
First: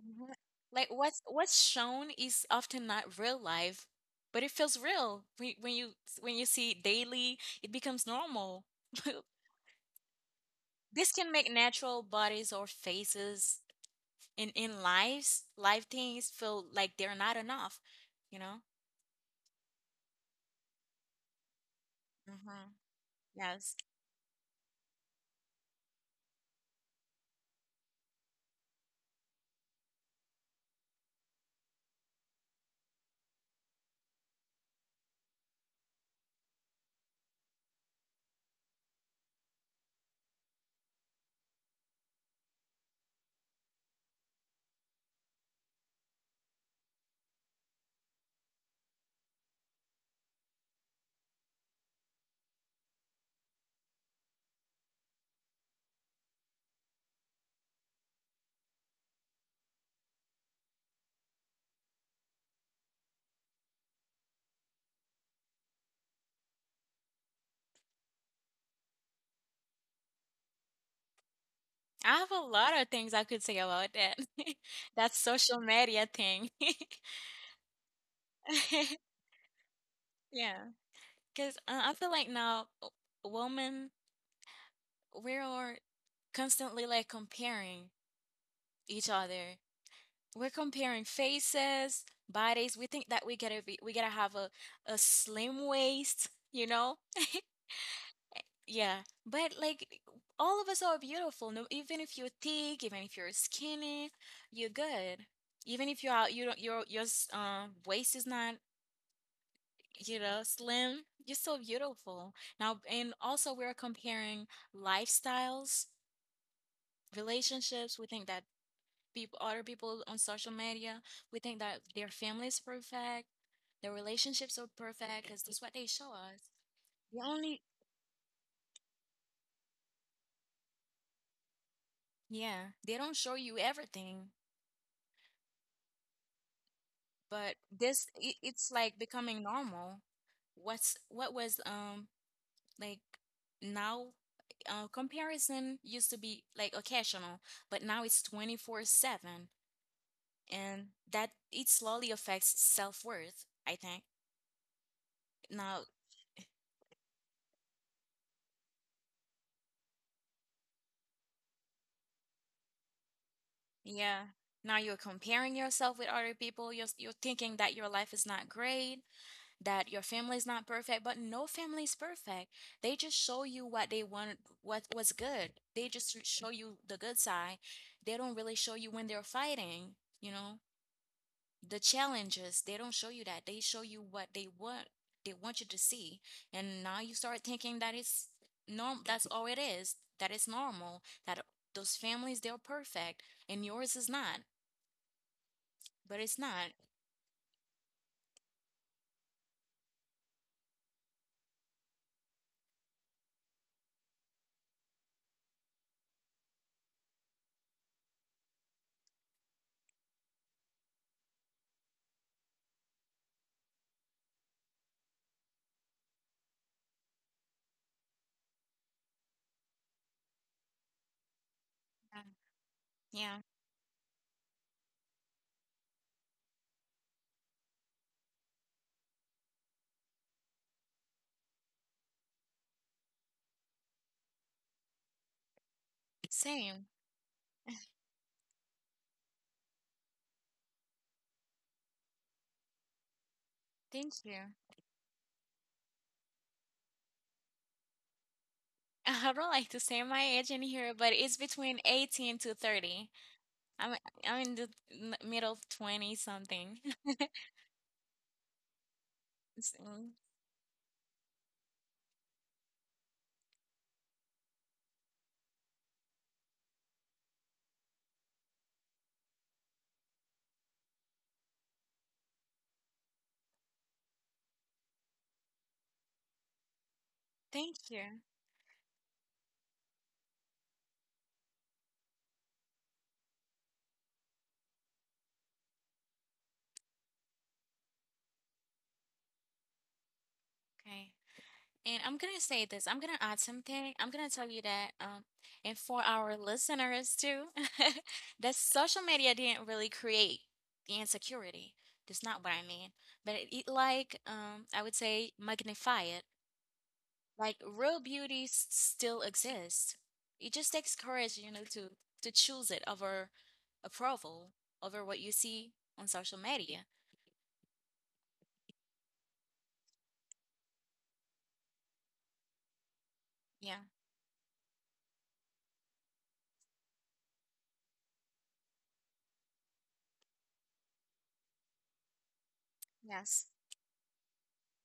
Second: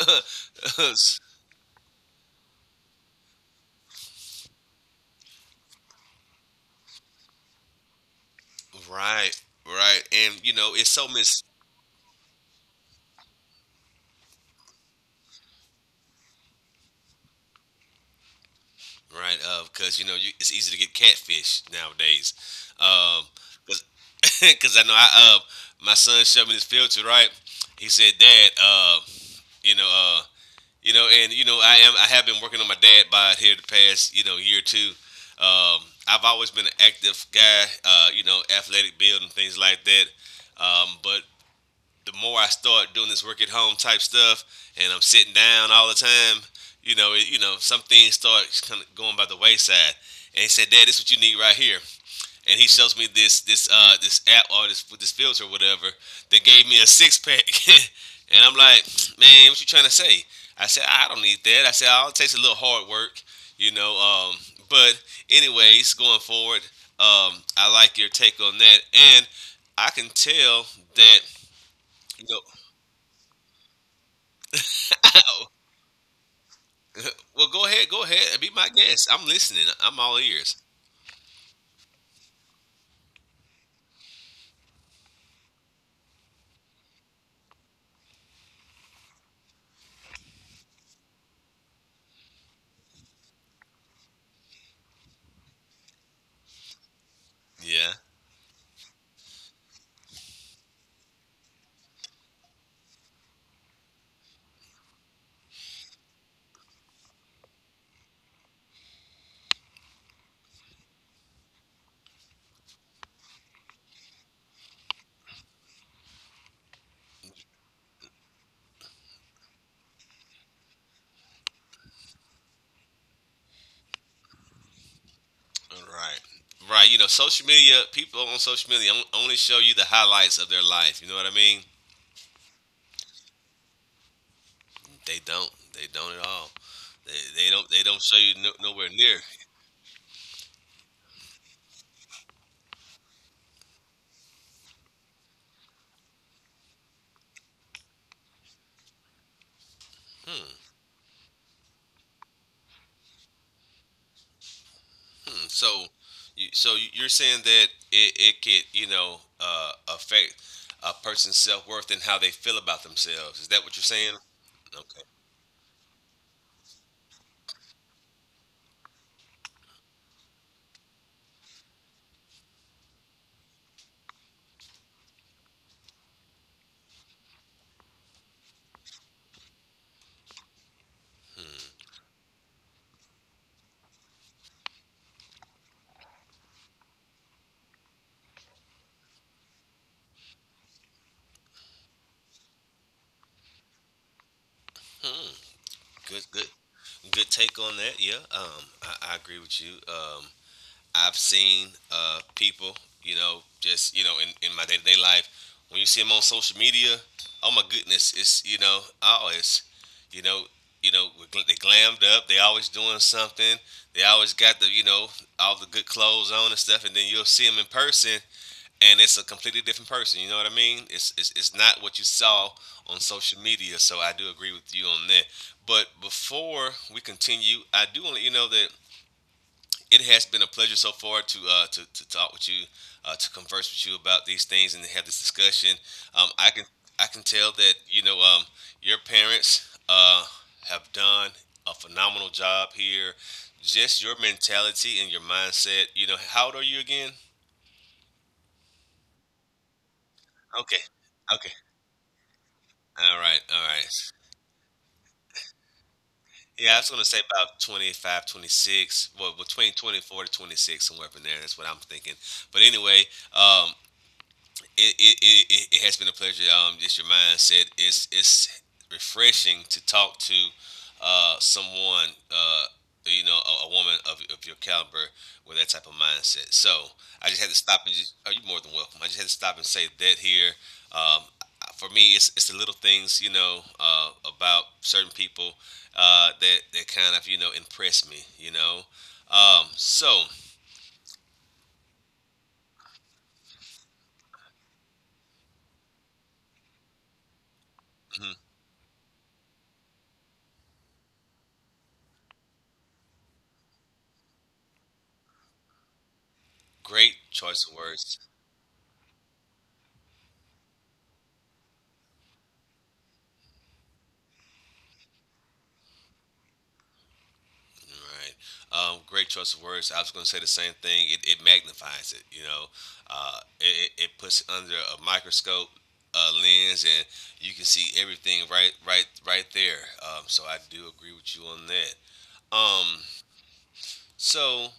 S2: Mhm. Like what's shown is often not real life, but it feels real when, when you see it daily, it becomes normal.
S1: *laughs*
S2: *laughs*
S1: Right, right, and you know, it's so
S2: This can
S1: much.
S2: make natural bodies or faces in live things feel like they're not enough, you know?
S1: Right? Because you know you, it's easy to get catfish nowadays.
S2: Hmm. Yes.
S1: Because *laughs* I know I my son showed me this filter, right? He said, "Dad, you know, uh, you know, and you know, I have been working on my dad bod here the past you know year or two. Um, I've always been an active guy, you know, athletic build and things like that. But the more I start doing this work at home type stuff, and I'm sitting down all the time, you know, you know, some things start kind of going by the wayside. And he said, "Dad, this is what you need right here." And he shows me this app or this filter or whatever that gave me a six pack, *laughs* and I'm like, "Man, what you trying to say?" I said, "I don't need that." I said, "All it takes is a little hard work, you know." But anyways, going forward, I like your take on that, and I can tell that
S2: I
S1: you
S2: have
S1: know
S2: a lot of things I could say about that. *laughs* That
S1: oh,
S2: social media thing. *laughs*
S1: well, go ahead, go ahead. Be my guest.
S2: *laughs*
S1: I'm listening. I'm all ears.
S2: Yeah, because I feel like now women, we are constantly like comparing each other. We're comparing faces, bodies. We think that we gotta have a slim waist, you know.
S1: Yeah.
S2: Yeah, but like all of us are beautiful. No, even if you're thick, even if you're skinny, you're good. Even if you're out, your waist is not, you know, slim. You're still beautiful. Now, and also we're comparing lifestyles, relationships. We think that other people on social media, we think that their family is perfect, their relationships are perfect, because that's what
S1: All
S2: they show
S1: right.
S2: us.
S1: Right. You know,
S2: They
S1: social
S2: only,
S1: media. People on social media only show you the highlights of their life. You know what I mean?
S2: yeah, they don't show you everything.
S1: They don't. They don't at all. They
S2: But
S1: don't. They don't
S2: this,
S1: show you
S2: it,
S1: no,
S2: it's
S1: nowhere
S2: like
S1: near.
S2: becoming normal. What's what was like now Comparison used to be like occasional, but now it's 24/7,
S1: Hmm.
S2: and that it slowly affects self-worth, I think. Now,
S1: So, you're saying that it could, you know, affect a person's self worth and how they feel about themselves. Is that what you're saying?
S2: yeah, now you're
S1: Okay.
S2: comparing yourself with other people. You're thinking that your life is not great, that your family is not perfect, but no family is perfect. They just show you what they want, what was good. They just show you the good side. They don't really show you when they're fighting, you know, the challenges. They don't show you that. They show you what they want you to see. And now you start thinking that it's norm that's all it is, that it's normal, that those families they're perfect and yours is not,
S1: Hmm.
S2: but
S1: Good.
S2: it's
S1: Good.
S2: not.
S1: Good take on that. Yeah, I agree with you. I've seen people, you know, just you know, in my day to day life, when you see them on social media, oh my goodness, it's you know, I always, you know, you know, they glammed up, they always doing something, they always got the you know all the good clothes on and stuff, and then you'll see them in person, and it's a completely different person. You know what I mean? It's not what you
S2: Yeah.
S1: saw on
S2: Yeah.
S1: social media. So I do agree with you on that. But before we continue, I do want to let you know that it has been a pleasure so far to to talk with you, to converse with you about these things and to have this discussion. Um, I can
S2: Same.
S1: I can tell that you know your parents have done a phenomenal job here. Just
S2: Thank
S1: your
S2: you.
S1: mentality and your mindset. You know, how old are you again?
S2: *laughs* I don't like to say my age in
S1: Okay.
S2: here, but it's
S1: Okay.
S2: between 18 to 30.
S1: All right, all right.
S2: I'm I'm in the middle 20 something.
S1: Yeah, I was gonna say
S2: *laughs*
S1: about 25, 26. Well, between
S2: So,
S1: 24 to 26, somewhere up in there. That's what I'm thinking. But anyway, um, it, it, it has been a pleasure. Just your mindset. It's refreshing to talk to someone, you know, a woman of your caliber with that type of mindset. So I just had to stop
S2: Thank
S1: and
S2: you.
S1: just. Oh, you're more than welcome. I just had to stop and say that here. Um, for me, it's the little things, you know, about certain people that kind of impress me. So
S2: Okay. And I'm gonna say this. I'm gonna add something. I'm gonna tell you that, and for our listeners too, *laughs* that social media didn't really create the insecurity. That's not what I mean. But it like, I would say magnify.
S1: *clears throat* great
S2: Like
S1: choice of
S2: real
S1: words.
S2: beauty still exists. It just takes courage, you know, to choose it over approval, over what you see on social media.
S1: Right. Great choice of words. I was going to say the same thing. It magnifies it. Uh,
S2: Yeah.
S1: it, it it puts it under a microscope lens, and you can see everything right, right, right there. So I do agree with you on that. Um,
S2: Yes.
S1: so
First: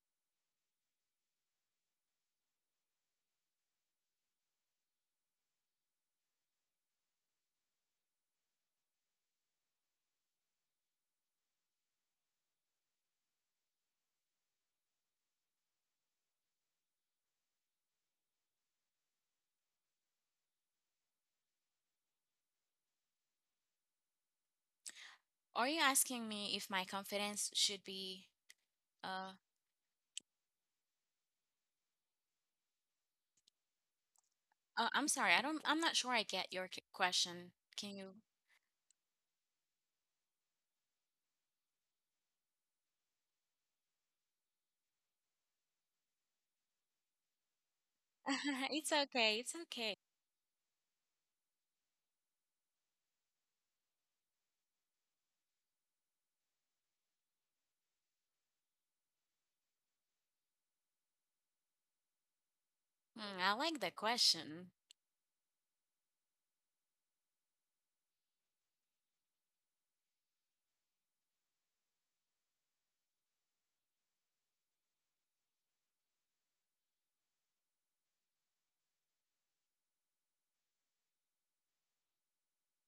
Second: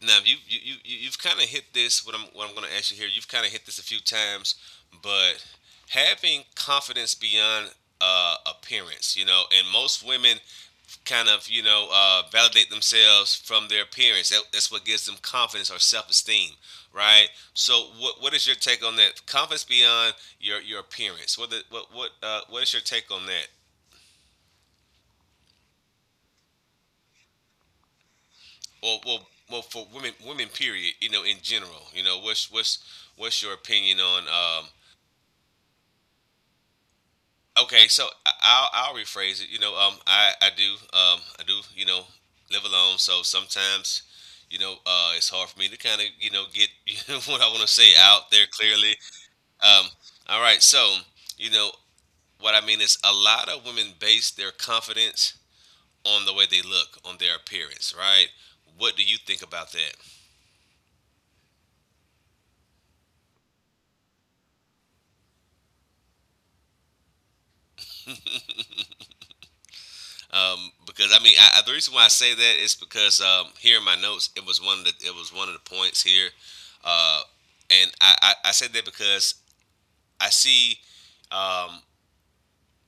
S1: now you've kind of hit this. What I'm going to ask you here. You've kind of hit this a few times, but having confidence beyond appearance, you know, and most women kind of validate themselves from their appearance. That's what gives them confidence or self-esteem, right? So, what is your take on that? Confidence beyond your appearance. What the, what is your take on that?
S2: Are you asking me if my confidence should be
S1: Or well,
S2: uh,
S1: well, for women period, you know, in general, you know, what's your opinion on
S2: I'm sorry. I'm not sure I get your question.
S1: Okay,
S2: Can
S1: so
S2: you.
S1: I'll rephrase it. You know, I do live alone, so sometimes it's hard for me to kind of get *laughs* what I want to say out there
S2: *laughs* It's
S1: clearly.
S2: okay. It's
S1: Um,
S2: okay.
S1: all right, so you know what I mean is a lot of women base their confidence on the way they look, on their appearance, right? What do you think about that?
S2: Hmm, I like the question.
S1: Because I mean, I, the reason why I say that is because here in my notes, it was one of the points here, uh, and I said that because I see, um,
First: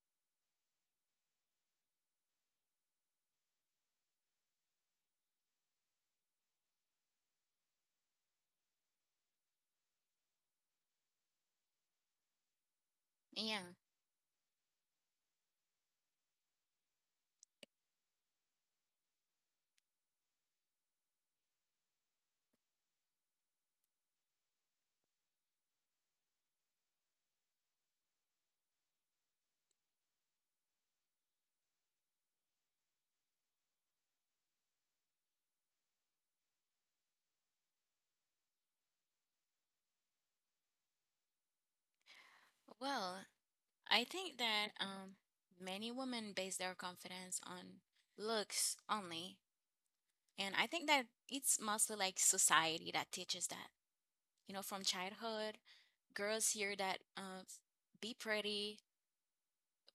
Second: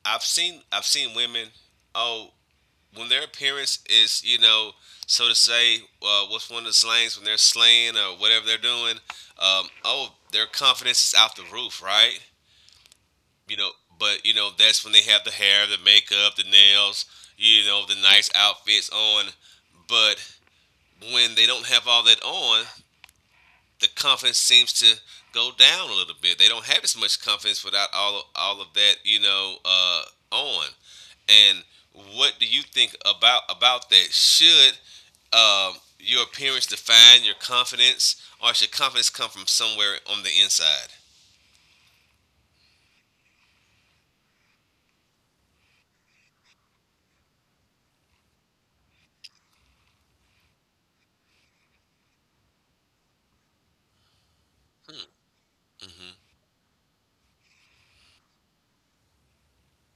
S1: I've seen women, oh, when their appearance is so to say, what's one of the slangs when they're slaying or whatever they're doing, oh, their confidence is out the roof, right? You
S2: Yeah.
S1: know, but that's when they have the hair, the makeup, the nails, the nice outfits on. But when they don't have all that on, the confidence seems to go down a little bit. They don't have as much confidence without all of that, you know, on. And what do you think about that? Should um, your appearance define your confidence, or should confidence come from somewhere on the inside?
S2: Well, I think that many women base their confidence on looks only. And I think that it's mostly like society that teaches that. You know, from
S1: Hmm.
S2: childhood,
S1: Hmm.
S2: girls hear that be pretty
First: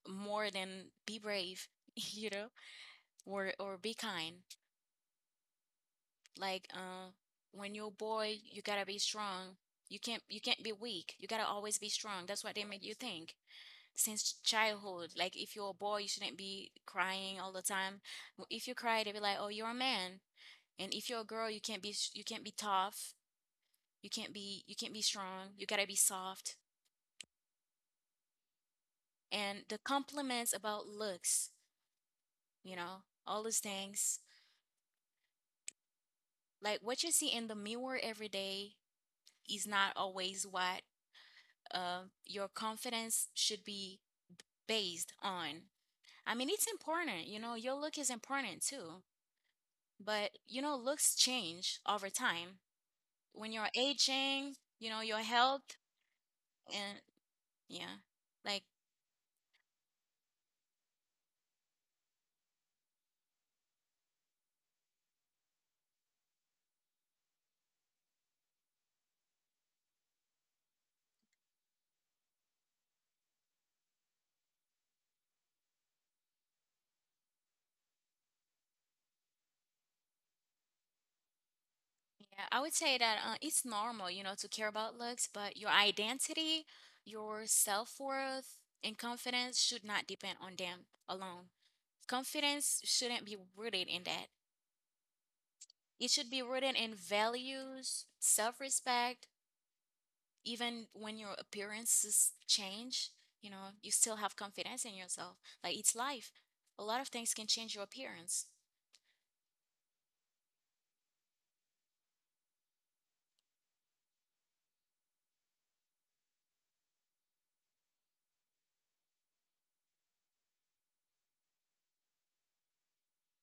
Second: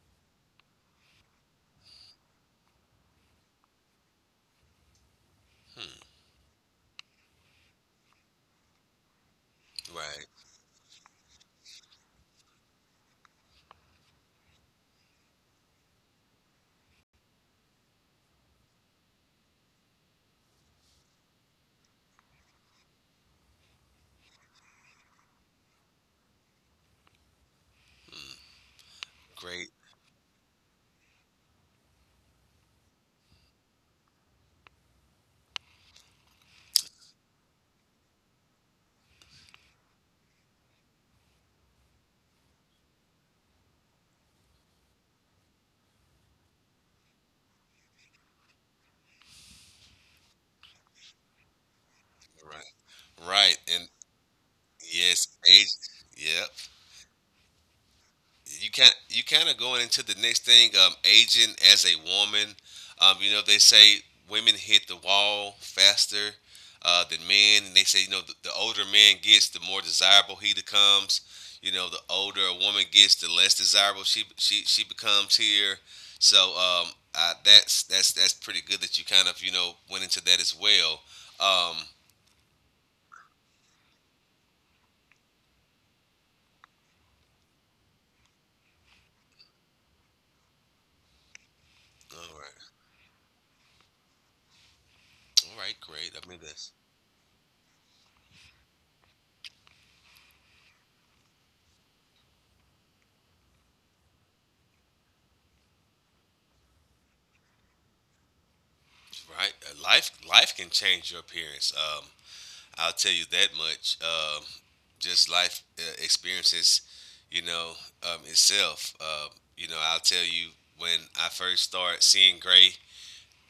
S2: more than be brave, *laughs* you know, or be kind.
S1: Hmm.
S2: Like when you're a boy, you gotta be strong. You can't
S1: Right.
S2: you can't be weak. You gotta always be strong. That's what they make you think since childhood. Like if you're a boy, you shouldn't be crying all the time. Well, if you cry, they be like, "Oh, you're a man." And if you're a girl, you can't be tough. You can't be strong. You gotta be soft. And
S1: Great.
S2: the compliments about looks, you know, all those things. Like what you see in the mirror every day is not always what your confidence should be based on. I mean, it's important, you know, your look is important too. But, you know, looks change over time.
S1: Right. Right,
S2: When you're
S1: and
S2: aging, you know, your
S1: yes, age.
S2: health
S1: Yep.
S2: and, yeah, like.
S1: You can you kind of going into the next thing. Aging as a woman. You know they say women hit the wall faster than men, and they say you know the older a man gets, the more desirable he becomes. You know, the older a woman gets, the less desirable she becomes here. So that's pretty good that you kind of went into that as well. Um,
S2: Yeah, I would say that it's normal, you know, to care about looks, but your identity, your self-worth, and confidence should not depend on them alone.
S1: all right,
S2: Confidence shouldn't be rooted in that.
S1: all right, great.
S2: It
S1: I
S2: should
S1: mean
S2: be
S1: this.
S2: rooted in values, self-respect, even when your appearances change, you know, you still have confidence in yourself. Like it's life. A lot of things can change your appearance.
S1: Right? Life can change your appearance. I'll tell you that much. Just life experiences, you know, itself. You know, I'll tell you when I first started seeing gray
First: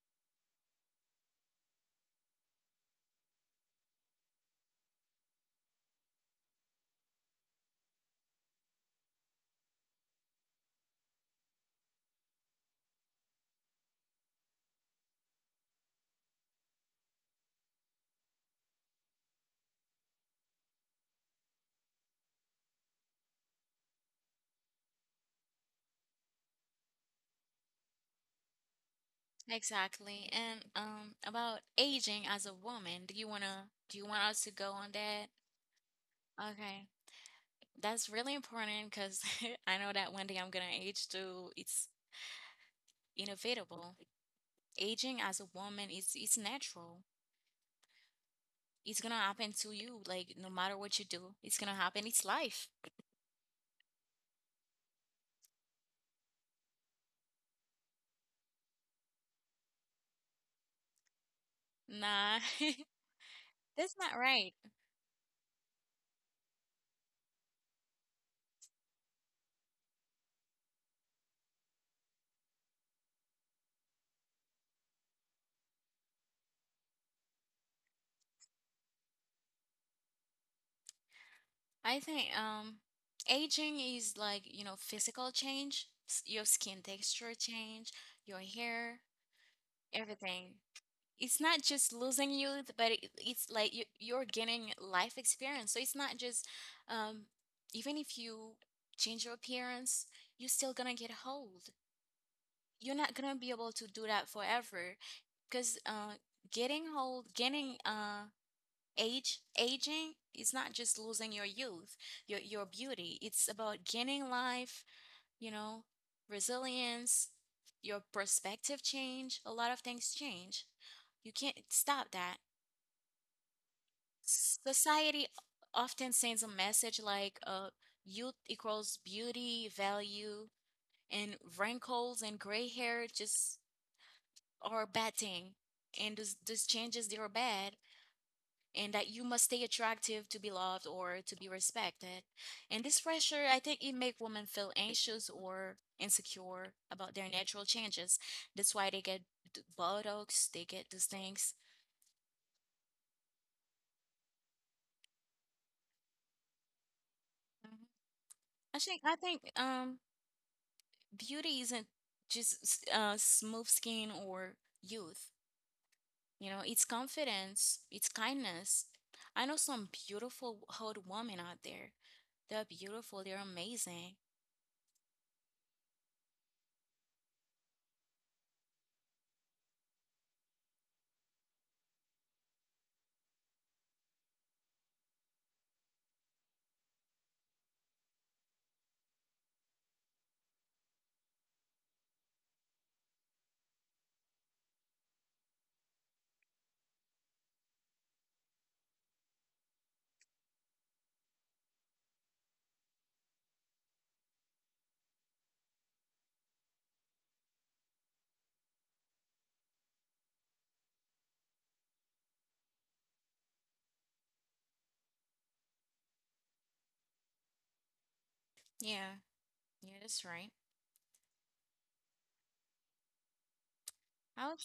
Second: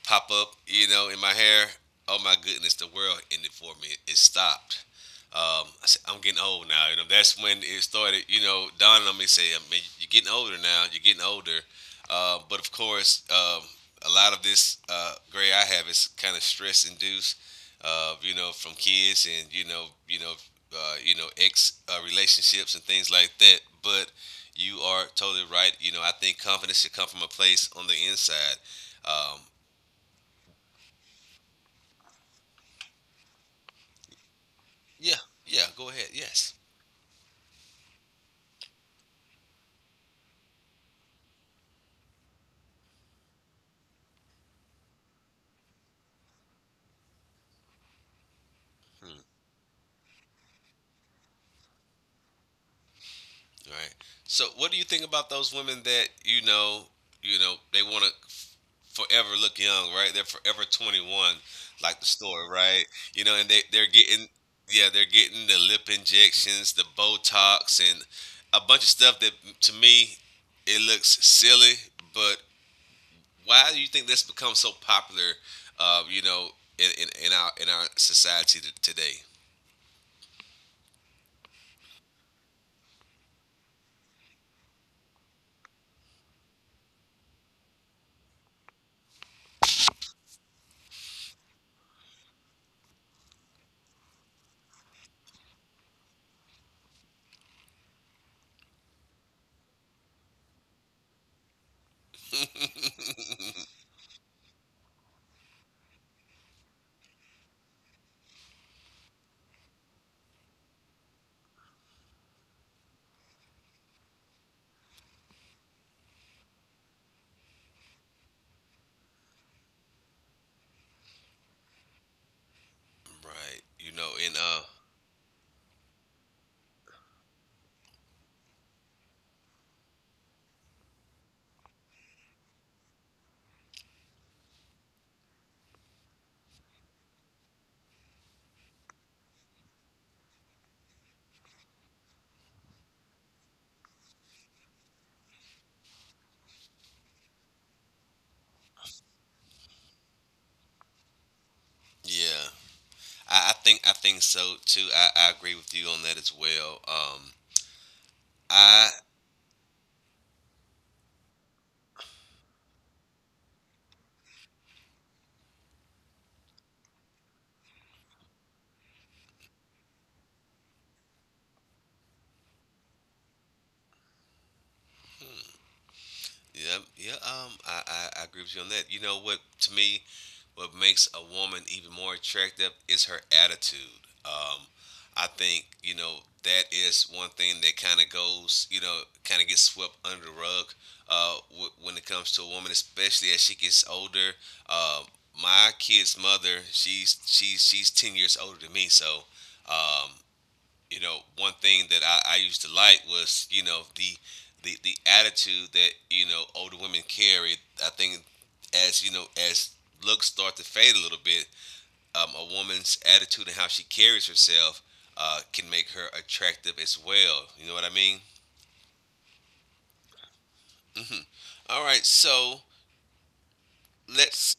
S1: pop up, you know, in my hair. Oh my goodness, the world ended for me. It stopped. I said, I'm getting old now. You know, that's when it started. You know, dawning on me, say, I mean, you're getting older now. You're getting older. But of course, a lot of this gray I have is kind of stress induced. You know, from kids and ex relationships and things like that. But you are totally right. You know, I think confidence should come from a place on the inside. Um,
S2: Exactly. And about aging as a woman, do you want us to go on
S1: Yeah,
S2: that?
S1: yeah. Go ahead. Yes.
S2: Okay. That's really important cuz *laughs* I know that one day I'm going to age too. It's inevitable. Aging as a woman is it's natural. It's going
S1: Hmm.
S2: to
S1: All
S2: happen to you like no matter what you do. It's going to happen. It's life.
S1: right. So, what do you think about those women that you know? You know, they want to forever look young, right? They're forever 21, like the
S2: Nah.
S1: story, right? You know, and
S2: *laughs*
S1: they're
S2: That's not
S1: getting,
S2: right.
S1: yeah, they're getting the lip injections, the Botox, and a bunch of stuff that to me it looks silly. But why do you think that's become so popular? You know, in our society today,
S2: I think aging is like, you know, physical change, your skin texture change, your hair, everything. It's not just losing youth, but it's like you're gaining life experience. So it's not just, um, even if you change your appearance, you're still gonna get old. You're not gonna be able to do that forever because getting old, getting aging is not just losing your youth, your beauty. It's about gaining life, you know, resilience, your perspective change. A lot of things change. You can't stop that.
S1: right? You know, in
S2: Society often sends a message like youth equals beauty, value, and wrinkles and gray hair just are a bad thing. And those changes, they are bad. And that you must stay attractive to be loved or to be respected. And this pressure, I think it make women feel anxious or insecure about their natural changes. That's why they get Botox, they get these things.
S1: yeah, I think so too. I agree with you on that as well.
S2: Mhm. I
S1: I
S2: think, I think, um, beauty isn't just smooth skin or youth. You know, it's confidence, it's kindness. I know some beautiful old women out there. They're beautiful. They're amazing.
S1: Yeah, yeah, I agree with you on that. You know what? To me, what makes a woman even more attractive is her attitude. I think that is one thing that kind of goes kind of gets swept under the rug. When it comes to a woman, especially as she gets older, um, my kid's mother, she's 10 years older than me, so. Um, you know, one thing that I used to like was, you know, the attitude that, you know, older women carry. I think as, you know, as looks start to fade a little bit, a woman's attitude and how she carries herself can make her attractive as well. You know what I mean?
S2: Yeah, yeah, that's right.
S1: Hmm. All right, so
S2: I
S1: let's
S2: would,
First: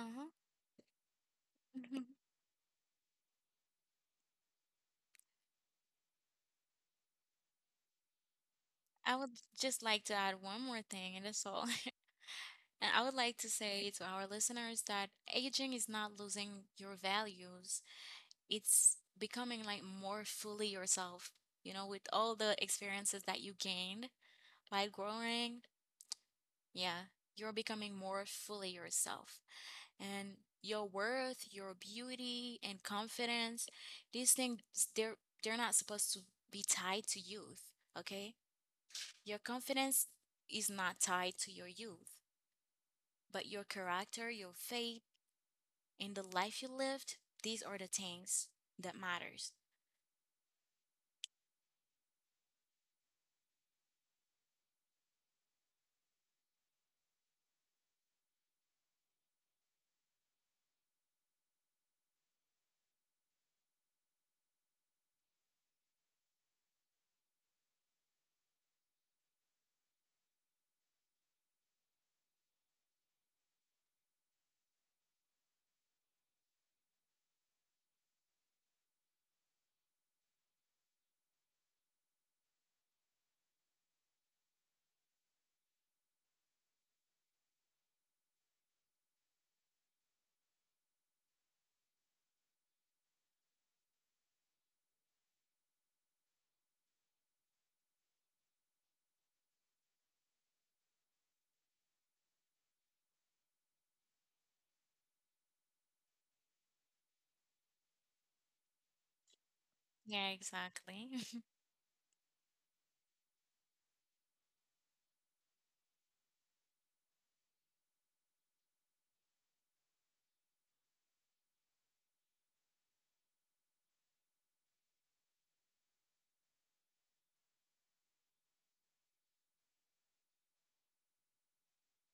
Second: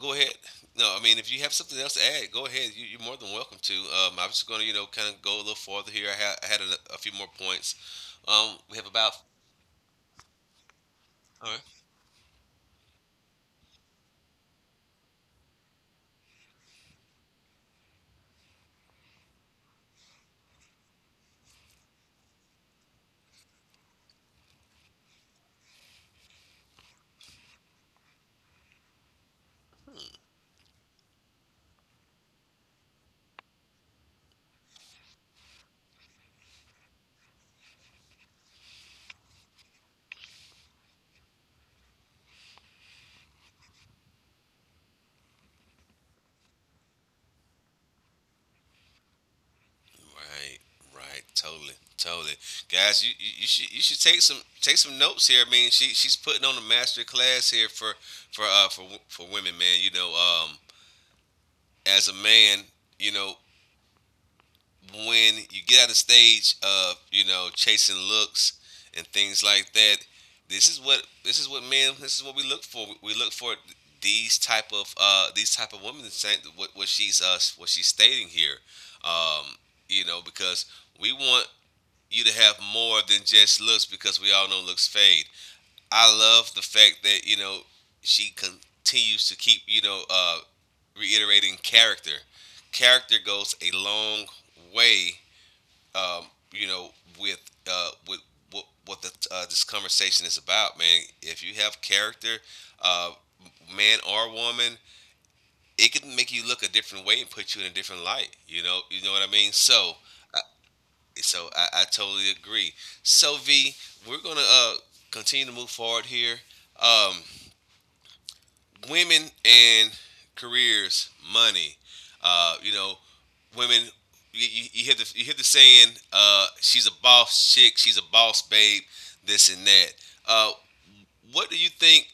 S1: go ahead. No, I mean, if you have something else to add, go ahead. You're more than welcome to. I am just going to, you know, kind of go a little farther here. I had a few more points. We have
S2: *laughs*
S1: about.
S2: I would just like to add one more thing, and that's
S1: All right.
S2: all. *laughs* And I would like to say to our listeners that aging is not losing your values. It's becoming like more fully yourself, you know, with all the experiences that you gained by growing, yeah, you're becoming more fully yourself. And your worth, your beauty, and confidence, these things, they're, they're not supposed to be tied to youth, okay? Your confidence is not tied to your youth, but your character, your faith, and the life you lived, these are the things that matters.
S1: Right, right, totally, totally, guys. You should take some notes here. I mean, she's putting on a master class here for women, man. You know, as a man, you know, when you get out of stage of chasing looks and things like that, this is what we look for. We look for these type of women, saying what she's stating here, um, you know, because we want you to have more than just looks because we all know looks fade. I love the fact that she continues to keep reiterating character. Character goes a long way, um, you know, with with this conversation is about, man. If you have character, uh, man or woman, it can make you look a different way and put you in a different light. You know what I mean. So.
S2: Yeah,
S1: Uh,
S2: exactly. *laughs*
S1: so I totally agree. So V, we're gonna continue to move forward here. Um, Women and careers, money. You know, women. You hear the saying, "She's a boss chick. She's a boss babe." This and that. Uh, what do you think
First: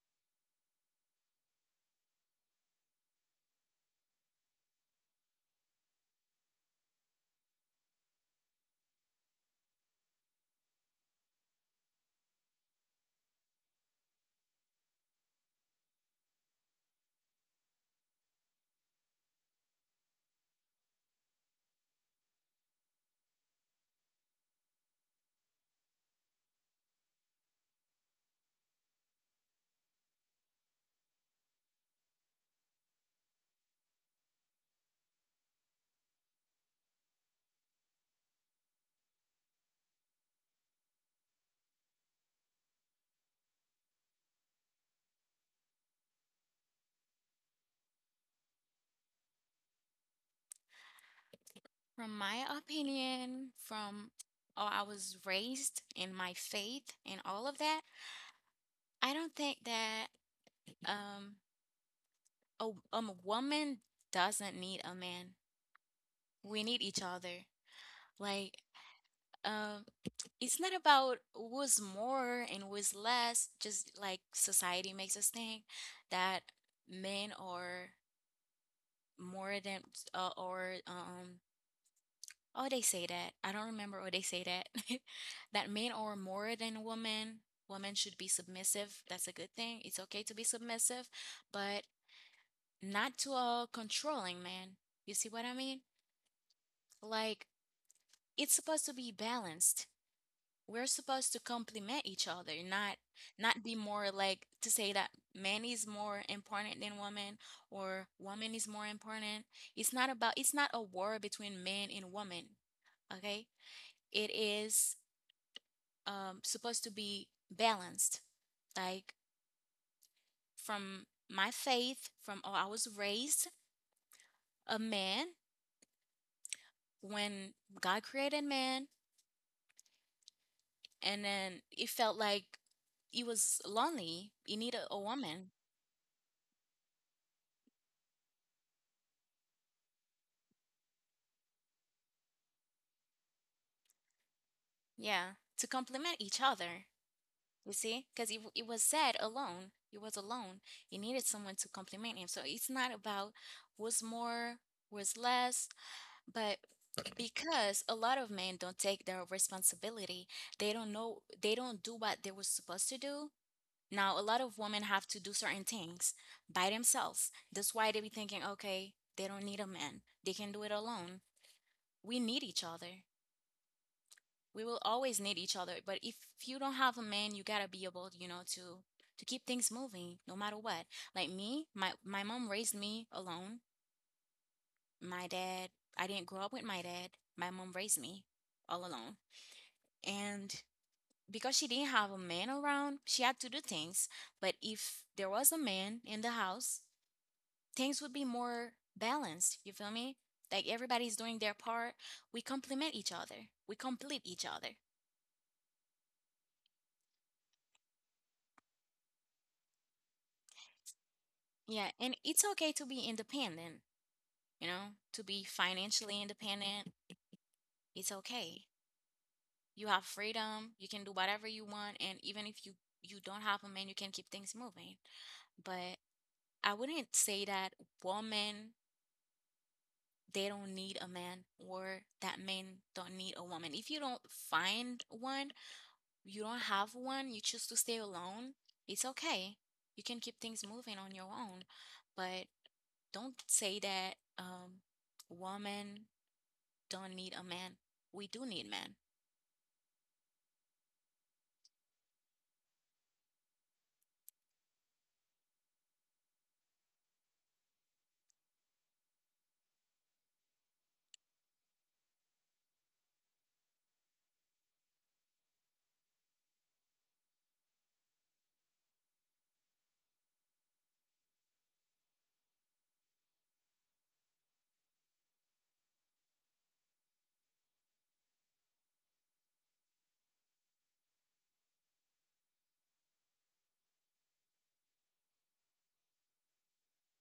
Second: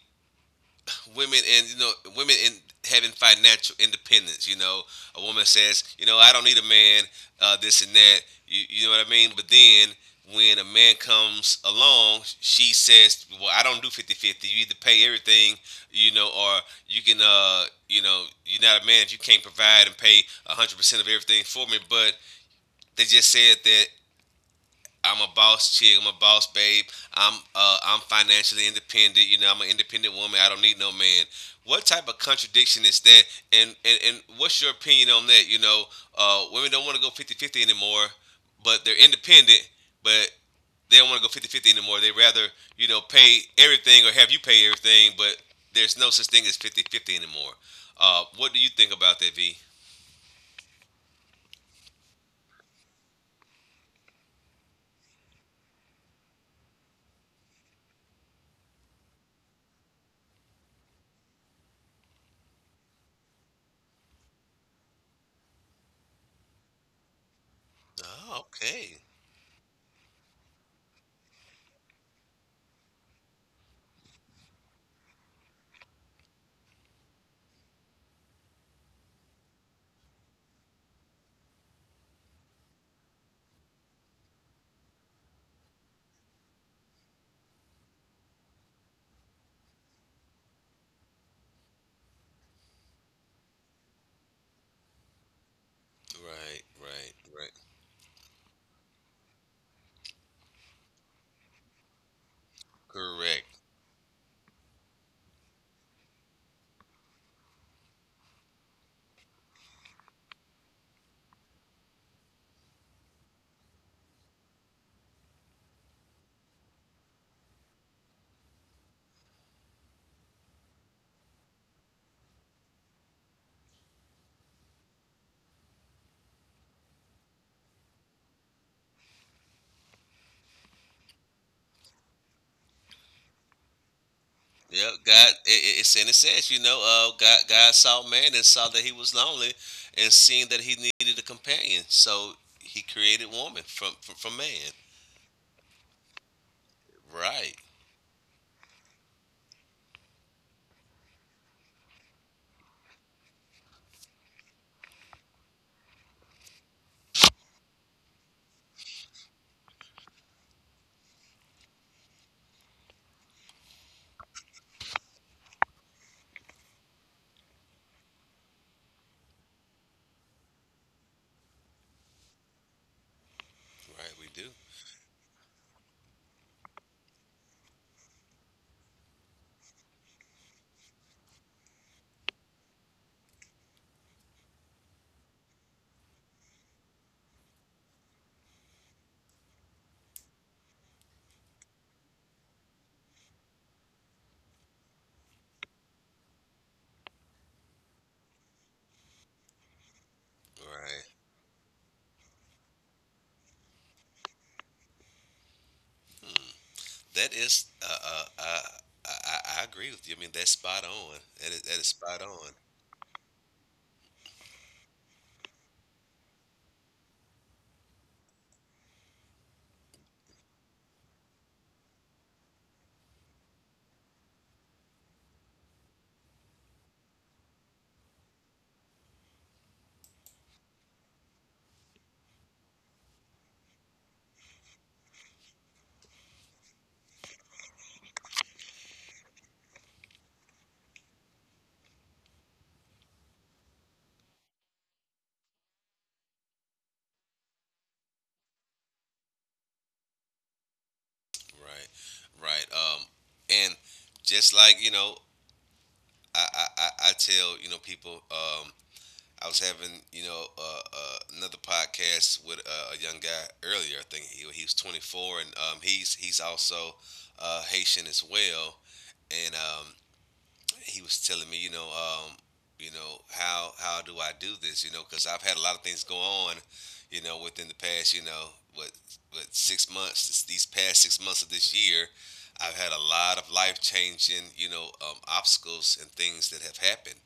S1: women and women in having financial independence, you know, a woman says, you know, I don't need a man, this and that, you know what I mean, but then when a man comes along she says, well, I don't do not do 50/50. You either pay everything, you know, or you're not a man if you can't provide and pay 100% of everything for me, but they just said that I'm a boss chick. I'm a boss babe. I'm financially independent. You know, I'm an independent woman. I don't need no man. What type of contradiction is that? And what's your opinion on that? You know, women don't want to go fifty-fifty anymore, but they're independent, but they don't want to go fifty-fifty anymore. They rather pay everything or have you pay everything, but there's no such thing as fifty-fifty anymore. What do you think about that, V?
S2: From my opinion, from how I was raised and my faith and all of that, I don't think that um a a woman doesn't need a man. We need each other.
S1: Oh,
S2: Like,
S1: okay.
S2: um it's not about who's more and who's less, just like society makes us think that men are more than or um oh they say that. I don't remember what they say that. *laughs* That men are more than women. Women should be submissive. That's a good thing. It's okay to be submissive, but not to a controlling man. You see what I mean?
S1: Right, right,
S2: Like,
S1: right.
S2: it's supposed to be balanced. We're supposed to complement each other, not
S1: Correct.
S2: not be more like to say that man is more important than woman or woman is more important. It's not about it's not a war between men and women, okay? It is supposed to be balanced. Like, from my faith, from how I was raised, a man when God created man, and then it felt like it was lonely. You needed
S1: Yep,
S2: a
S1: God.
S2: woman,
S1: It's and it says, you know, God. God saw man and saw that he was lonely, and seeing that he needed a companion, so he created woman from man.
S2: yeah, to complement each other.
S1: Right,
S2: You see, because it was sad alone. He was alone. He needed someone to complement him. So it's not about was more, was less, but because a lot of men don't take their responsibility, they don't know, they don't do what they were supposed to do. Now, a lot of women have to do certain things by themselves. That's why they be thinking, okay, they don't need a man. They can do it alone. We need each other.
S1: right. We do.
S2: We will always need each other. But if you don't have a man, you gotta be able, you know, to keep things moving no matter what. Like me, my mom raised me alone. My dad, I didn't grow up with my dad. My mom raised me all alone. And because she didn't have a man around, she had to do things. But if there was a man in the house, things would be more balanced. You feel me? Like
S1: Right.
S2: everybody's doing their part. We complement each other. We complete each other.
S1: That is. I, I agree with you. I mean, that's spot on. That is
S2: Yeah, and
S1: spot
S2: it's
S1: on.
S2: okay to be independent, you know, to be financially independent. It's okay. You have freedom, you can do whatever you want, and even if you don't have a man, you can keep things moving. But I wouldn't say that women they don't need a man or that men don't need a woman. If you don't find one, you don't have one, you choose to stay alone, it's okay. You can keep things moving on your own. But don't say that women don't need a man. We do need men.
S1: Right, right. And just like you know, I tell people. I was having, you know, another podcast with a young guy earlier. I think he was 24, and he's also Haitian as well. And he was telling me, you know, how do I do this? You know, because I've had a lot of things go on, you know, within the past, you know, what what, 6 months, these past 6 months of this year, I've had a lot of life changing, obstacles and things that have happened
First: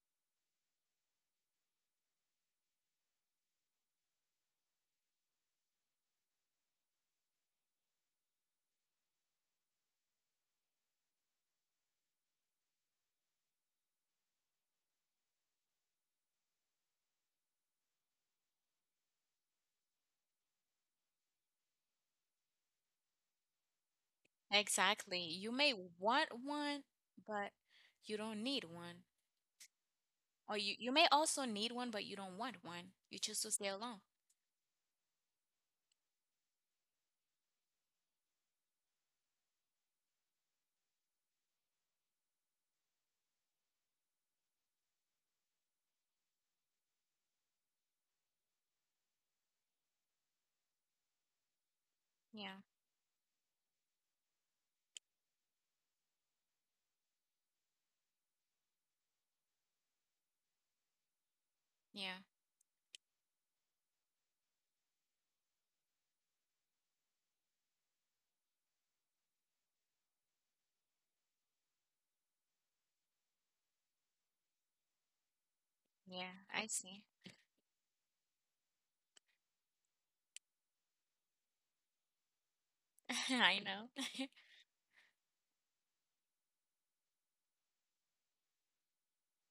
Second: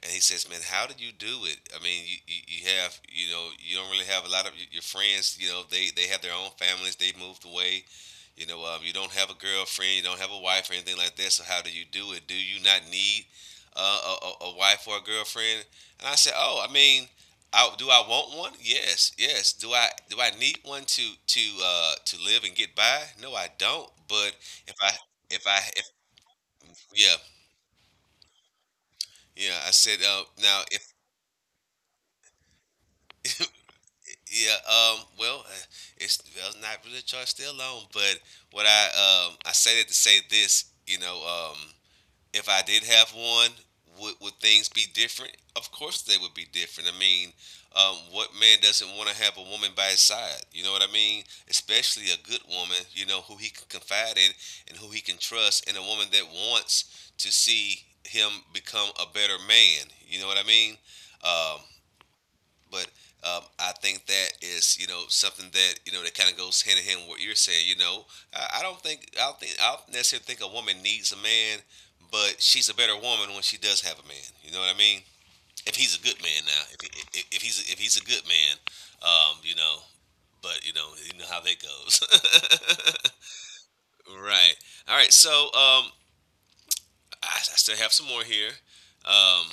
S1: and he says, "Man, how did you do it? I mean, you have you don't really have a lot of friends. You know, they have their own families. They moved away. You don't have a girlfriend. You don't have a wife or anything like that. So how do you do it? Do you not need a wife or a girlfriend?" And I said, "Oh, I mean." I, do I want one? Yes, yes. Do I need one to live and get by? No, I don't. But if I
S2: Exactly.
S1: if
S2: You
S1: I
S2: may
S1: if
S2: want one,
S1: yeah,
S2: but you don't need one.
S1: yeah, I said
S2: Or
S1: now.
S2: you may also need one, but you don't want one. You choose to stay alone.
S1: Yeah, well, it's well, it's not really a charge still alone, but what I say that to say this, if I did have one, would things be different? Of course they would be different. I mean, what man doesn't want to have a woman by his side? You know what I mean? Especially a good
S2: Yeah,
S1: woman, you know, who he can confide in and who he can trust, and a woman that wants to see him become a better man. You know what I mean? Um,
S2: yeah,
S1: but I think that is you know something that you know that kind of goes hand in hand with what you're saying. You know, I don't necessarily think a woman needs a man, but she's a better woman when she does have a man. You know what I mean? If he's a good
S2: yeah.
S1: man now,
S2: I
S1: if, he-
S2: see.
S1: if he's a good man, you know, but you know how that goes.
S2: *laughs* I know.
S1: *laughs*
S2: *laughs*
S1: Right. All right. So, I still have some more here. Um,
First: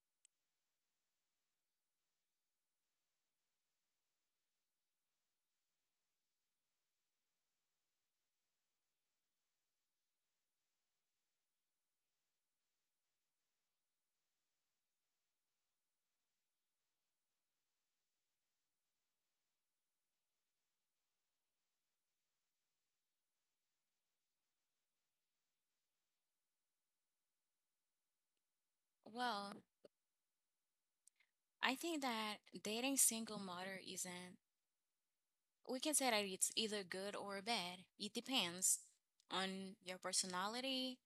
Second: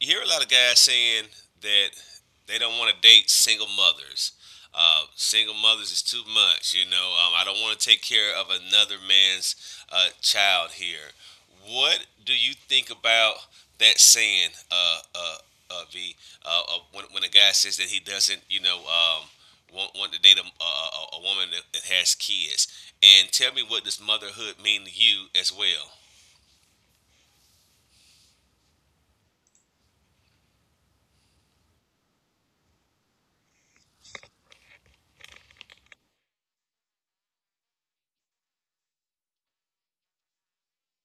S1: you hear a lot of guys saying that they don't want to date single mothers. Single mothers is too much, you know. I don't want to take care of another man's child here. What do you think about that saying, V, when a guy says that he doesn't, want to date a woman that has kids? And tell me, what does motherhood mean to you as well?
S2: Well, I think that dating single mother isn't, we can say that it's either good or bad. It depends on your personality,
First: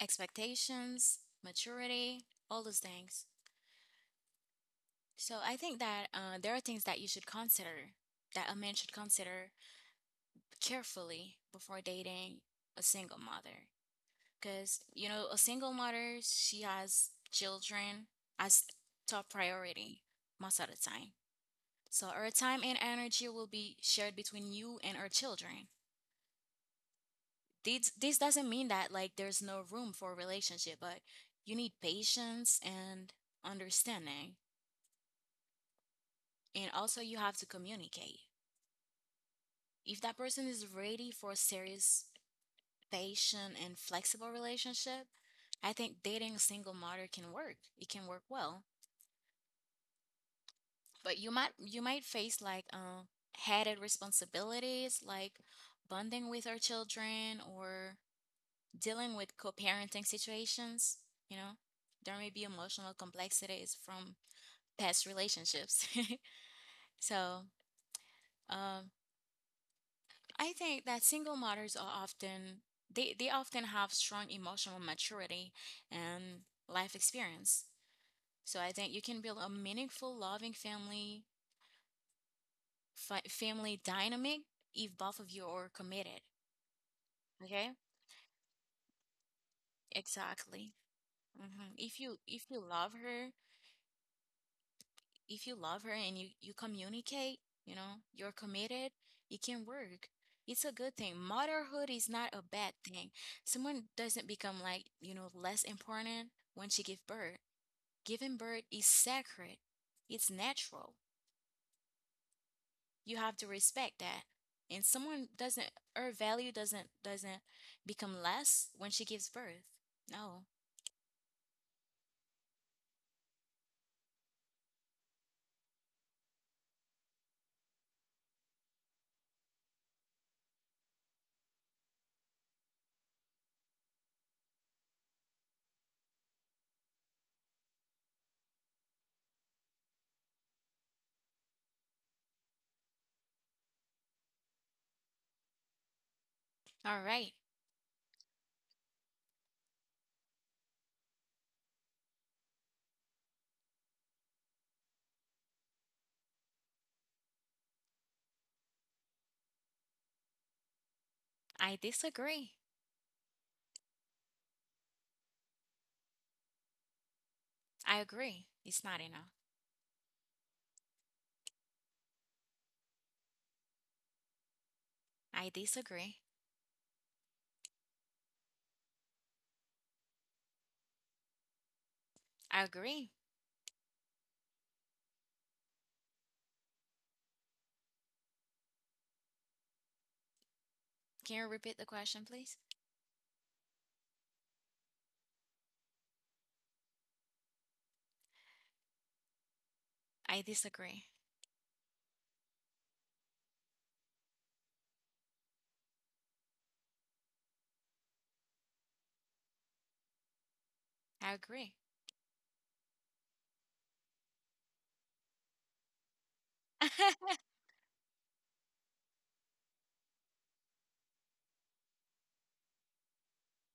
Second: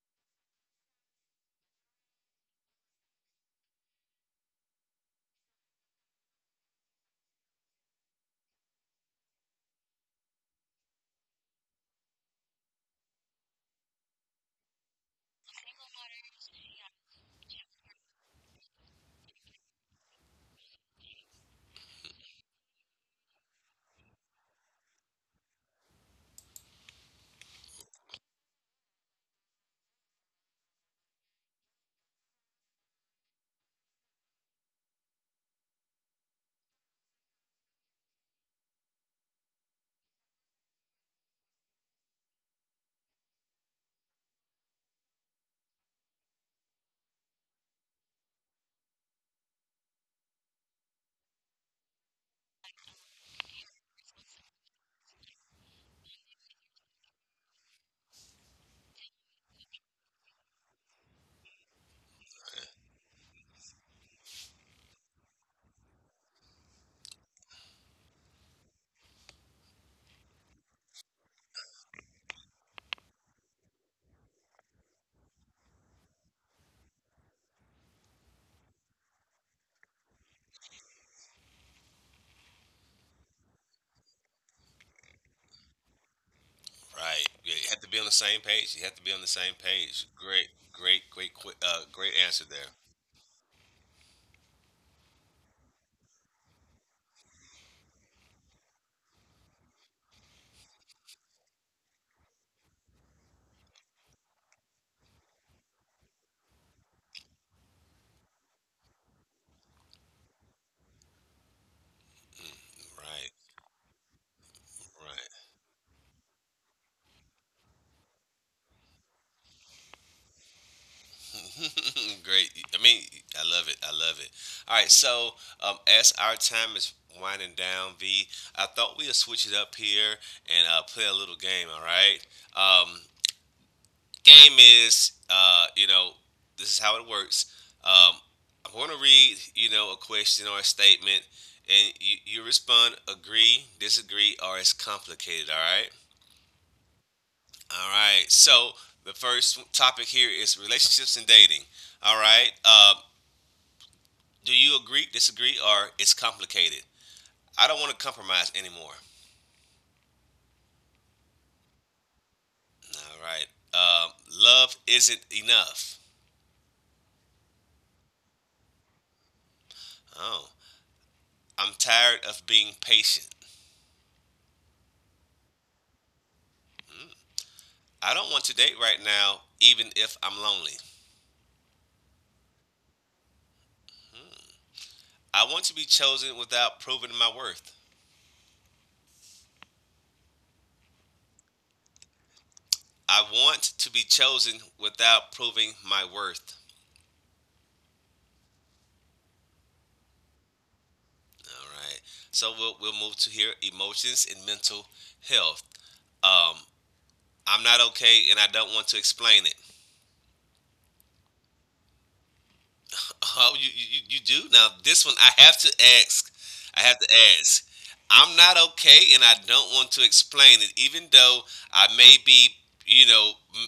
S2: expectations, maturity, all those things. So I think that there are things that you should consider, that a man should consider carefully before dating a single mother. Because, you know, a single mother, she has children as top priority most of the time. So her time and energy will be shared between you and her children. This doesn't mean that like there's no room for a relationship, but you need patience and understanding. And also, you have to communicate. If that person is ready for a serious, patient, and flexible relationship, I think dating a single mother can work. It can work well. But you might face like added responsibilities like bonding with our children or dealing with co-parenting situations, you know. There may be emotional complexities from past relationships. *laughs* So, um I think that single mothers are often they often have strong emotional maturity and life experience. So I think you can build a meaningful, loving family family dynamic if both of you are committed.
S1: Right. Yeah, you
S2: Okay,
S1: have to be on the same page. You have to be on the same page. Great,
S2: exactly.
S1: great, great, quick,
S2: Hmm. If
S1: great answer
S2: you
S1: there.
S2: love her, if you love her and you communicate, you know, you're committed, it can work. It's a good thing. Motherhood is not a bad thing. Someone doesn't become like, you know, less important when she gives birth. Giving birth is sacred. It's natural. You
S1: Right,
S2: have to respect that. And someone
S1: right.
S2: doesn't her value doesn't become less when she gives birth. No.
S1: *laughs* Great. I mean, I love it. I love it. All right. So, as our time is winding down, V, I thought we'd switch it up here and play a little game. All right. Um, Game is, you know, this is how it works. Um, I'm going to read, you know, a question or a statement, and you respond agree, disagree, or it's complicated. All right.
S2: All right.
S1: All right. So the first topic here is relationships and dating. All right. Do you agree, disagree, or it's complicated? I don't want to compromise anymore.
S2: I disagree.
S1: All right. Uh, Love isn't enough.
S2: I agree. It's not enough.
S1: Oh, I'm tired of being patient.
S2: I disagree.
S1: Hmm. I don't want to date right now, even if I'm lonely.
S2: I agree.
S1: Hmm. I want to be chosen without proving my worth.
S2: Can you repeat the question, please?
S1: I want to be chosen without proving my worth.
S2: I disagree.
S1: All right. So we'll move to here emotions and mental health. Um, I'm not okay and I don't want to explain it.
S2: I agree.
S1: Oh, you you do now. This one I have to ask. I have to
S2: *laughs*
S1: ask. I'm not okay, and I don't want to explain it, even though I may be, you know,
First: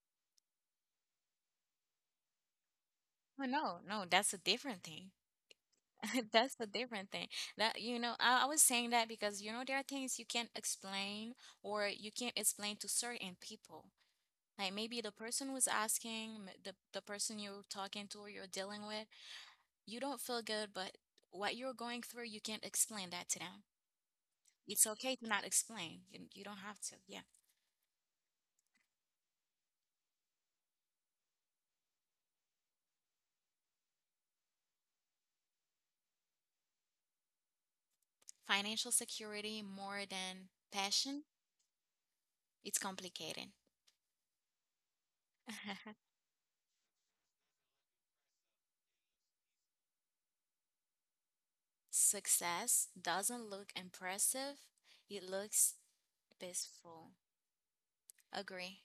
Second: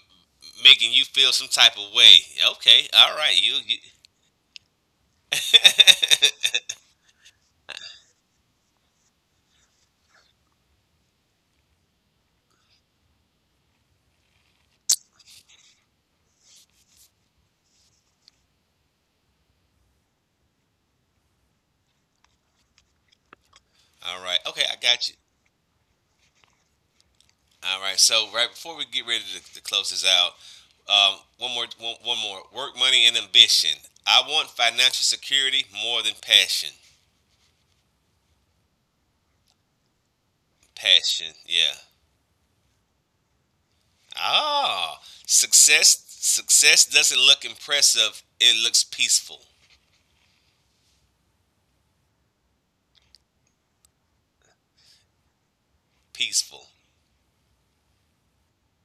S1: making you feel some type of way. Okay, all right,
S2: Oh,
S1: you.
S2: no, no, that's a different thing.
S1: *laughs*
S2: *laughs* That's a different thing. That, you know, I was saying that because you know there are things you can't explain or you can't explain to certain people. Like maybe the person who's asking, the person you're talking to or you're dealing with, you don't feel good, but what you're going through, you can't explain that to them.
S1: All right, okay, I
S2: It's
S1: got
S2: okay
S1: you.
S2: to not explain. You don't have to. Yeah.
S1: All right, so right before we get ready to close this out, one more, one more. Work, money, and ambition. I want financial security more than passion.
S2: Financial security more than passion.
S1: Passion, yeah.
S2: It's complicated.
S1: Ah,
S2: *laughs*
S1: success doesn't look impressive. It looks peaceful.
S2: Success doesn't look impressive, it looks
S1: Peaceful.
S2: peaceful. Agree.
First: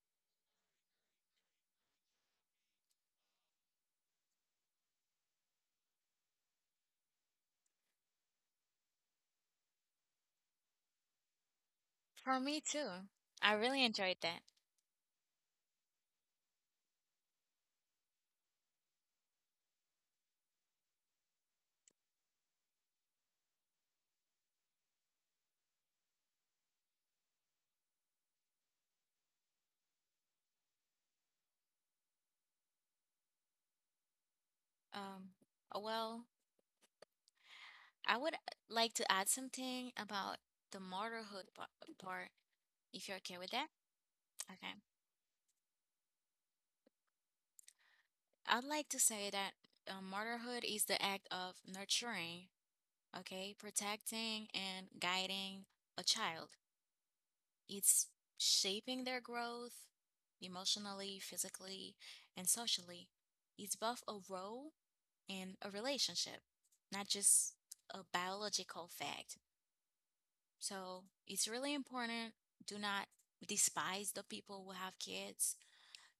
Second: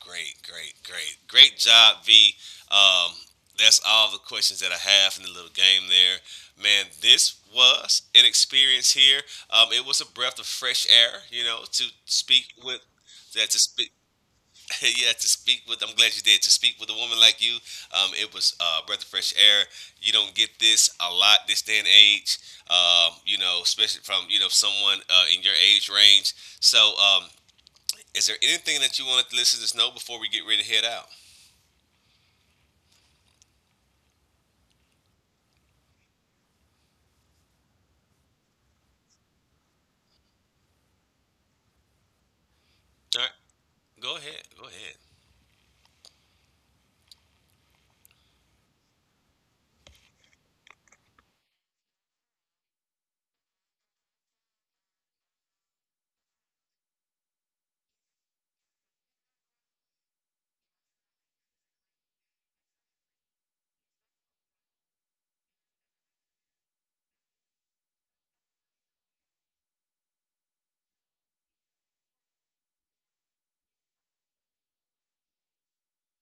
S1: Great, great, great, great job, V. Um, that's all the questions that I have in the little game there. Man, this was an experience here. It was a breath of fresh air, you know,
S2: For me too. I
S1: to
S2: really
S1: speak.
S2: enjoyed that.
S1: *laughs* Yeah, to speak with, I'm glad you did. To speak with a woman like you, it was a breath of fresh air. You don't get this a lot this day and age, you know, especially from, you know, someone in your age range. So, is there anything that you wanted the listeners to know before we get ready to head out?
S2: Um, well, I would like to add something about the part, if
S1: All
S2: you're
S1: right,
S2: okay with that.
S1: go ahead, go
S2: Okay.
S1: ahead.
S2: I'd like to say that motherhood is the act of nurturing, okay, protecting and guiding a child. It's shaping their growth emotionally, physically, and socially. It's both a role and a relationship, not just a biological fact. So it's really important. Do not despise the people who have kids,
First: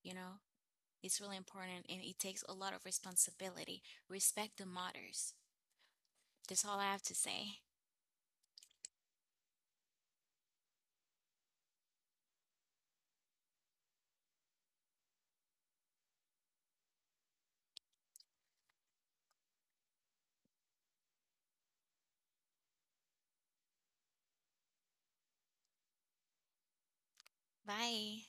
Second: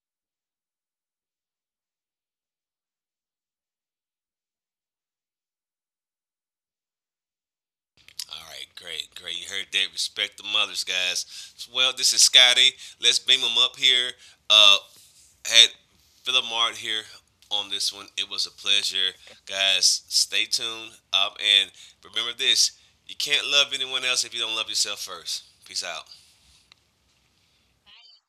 S2: you know, it's really important and it takes a lot of responsibility. Respect the mothers. That's all I have to say.
S1: All right, great, great. You heard that. Respect the mothers, guys. Well, this is Scotty. Let's beam them up here. Uh, had Philip Mart here on this one. It was a pleasure, guys. Stay tuned up and remember this: you can't love anyone else if you don't love yourself first. Peace out.
S2: Bye.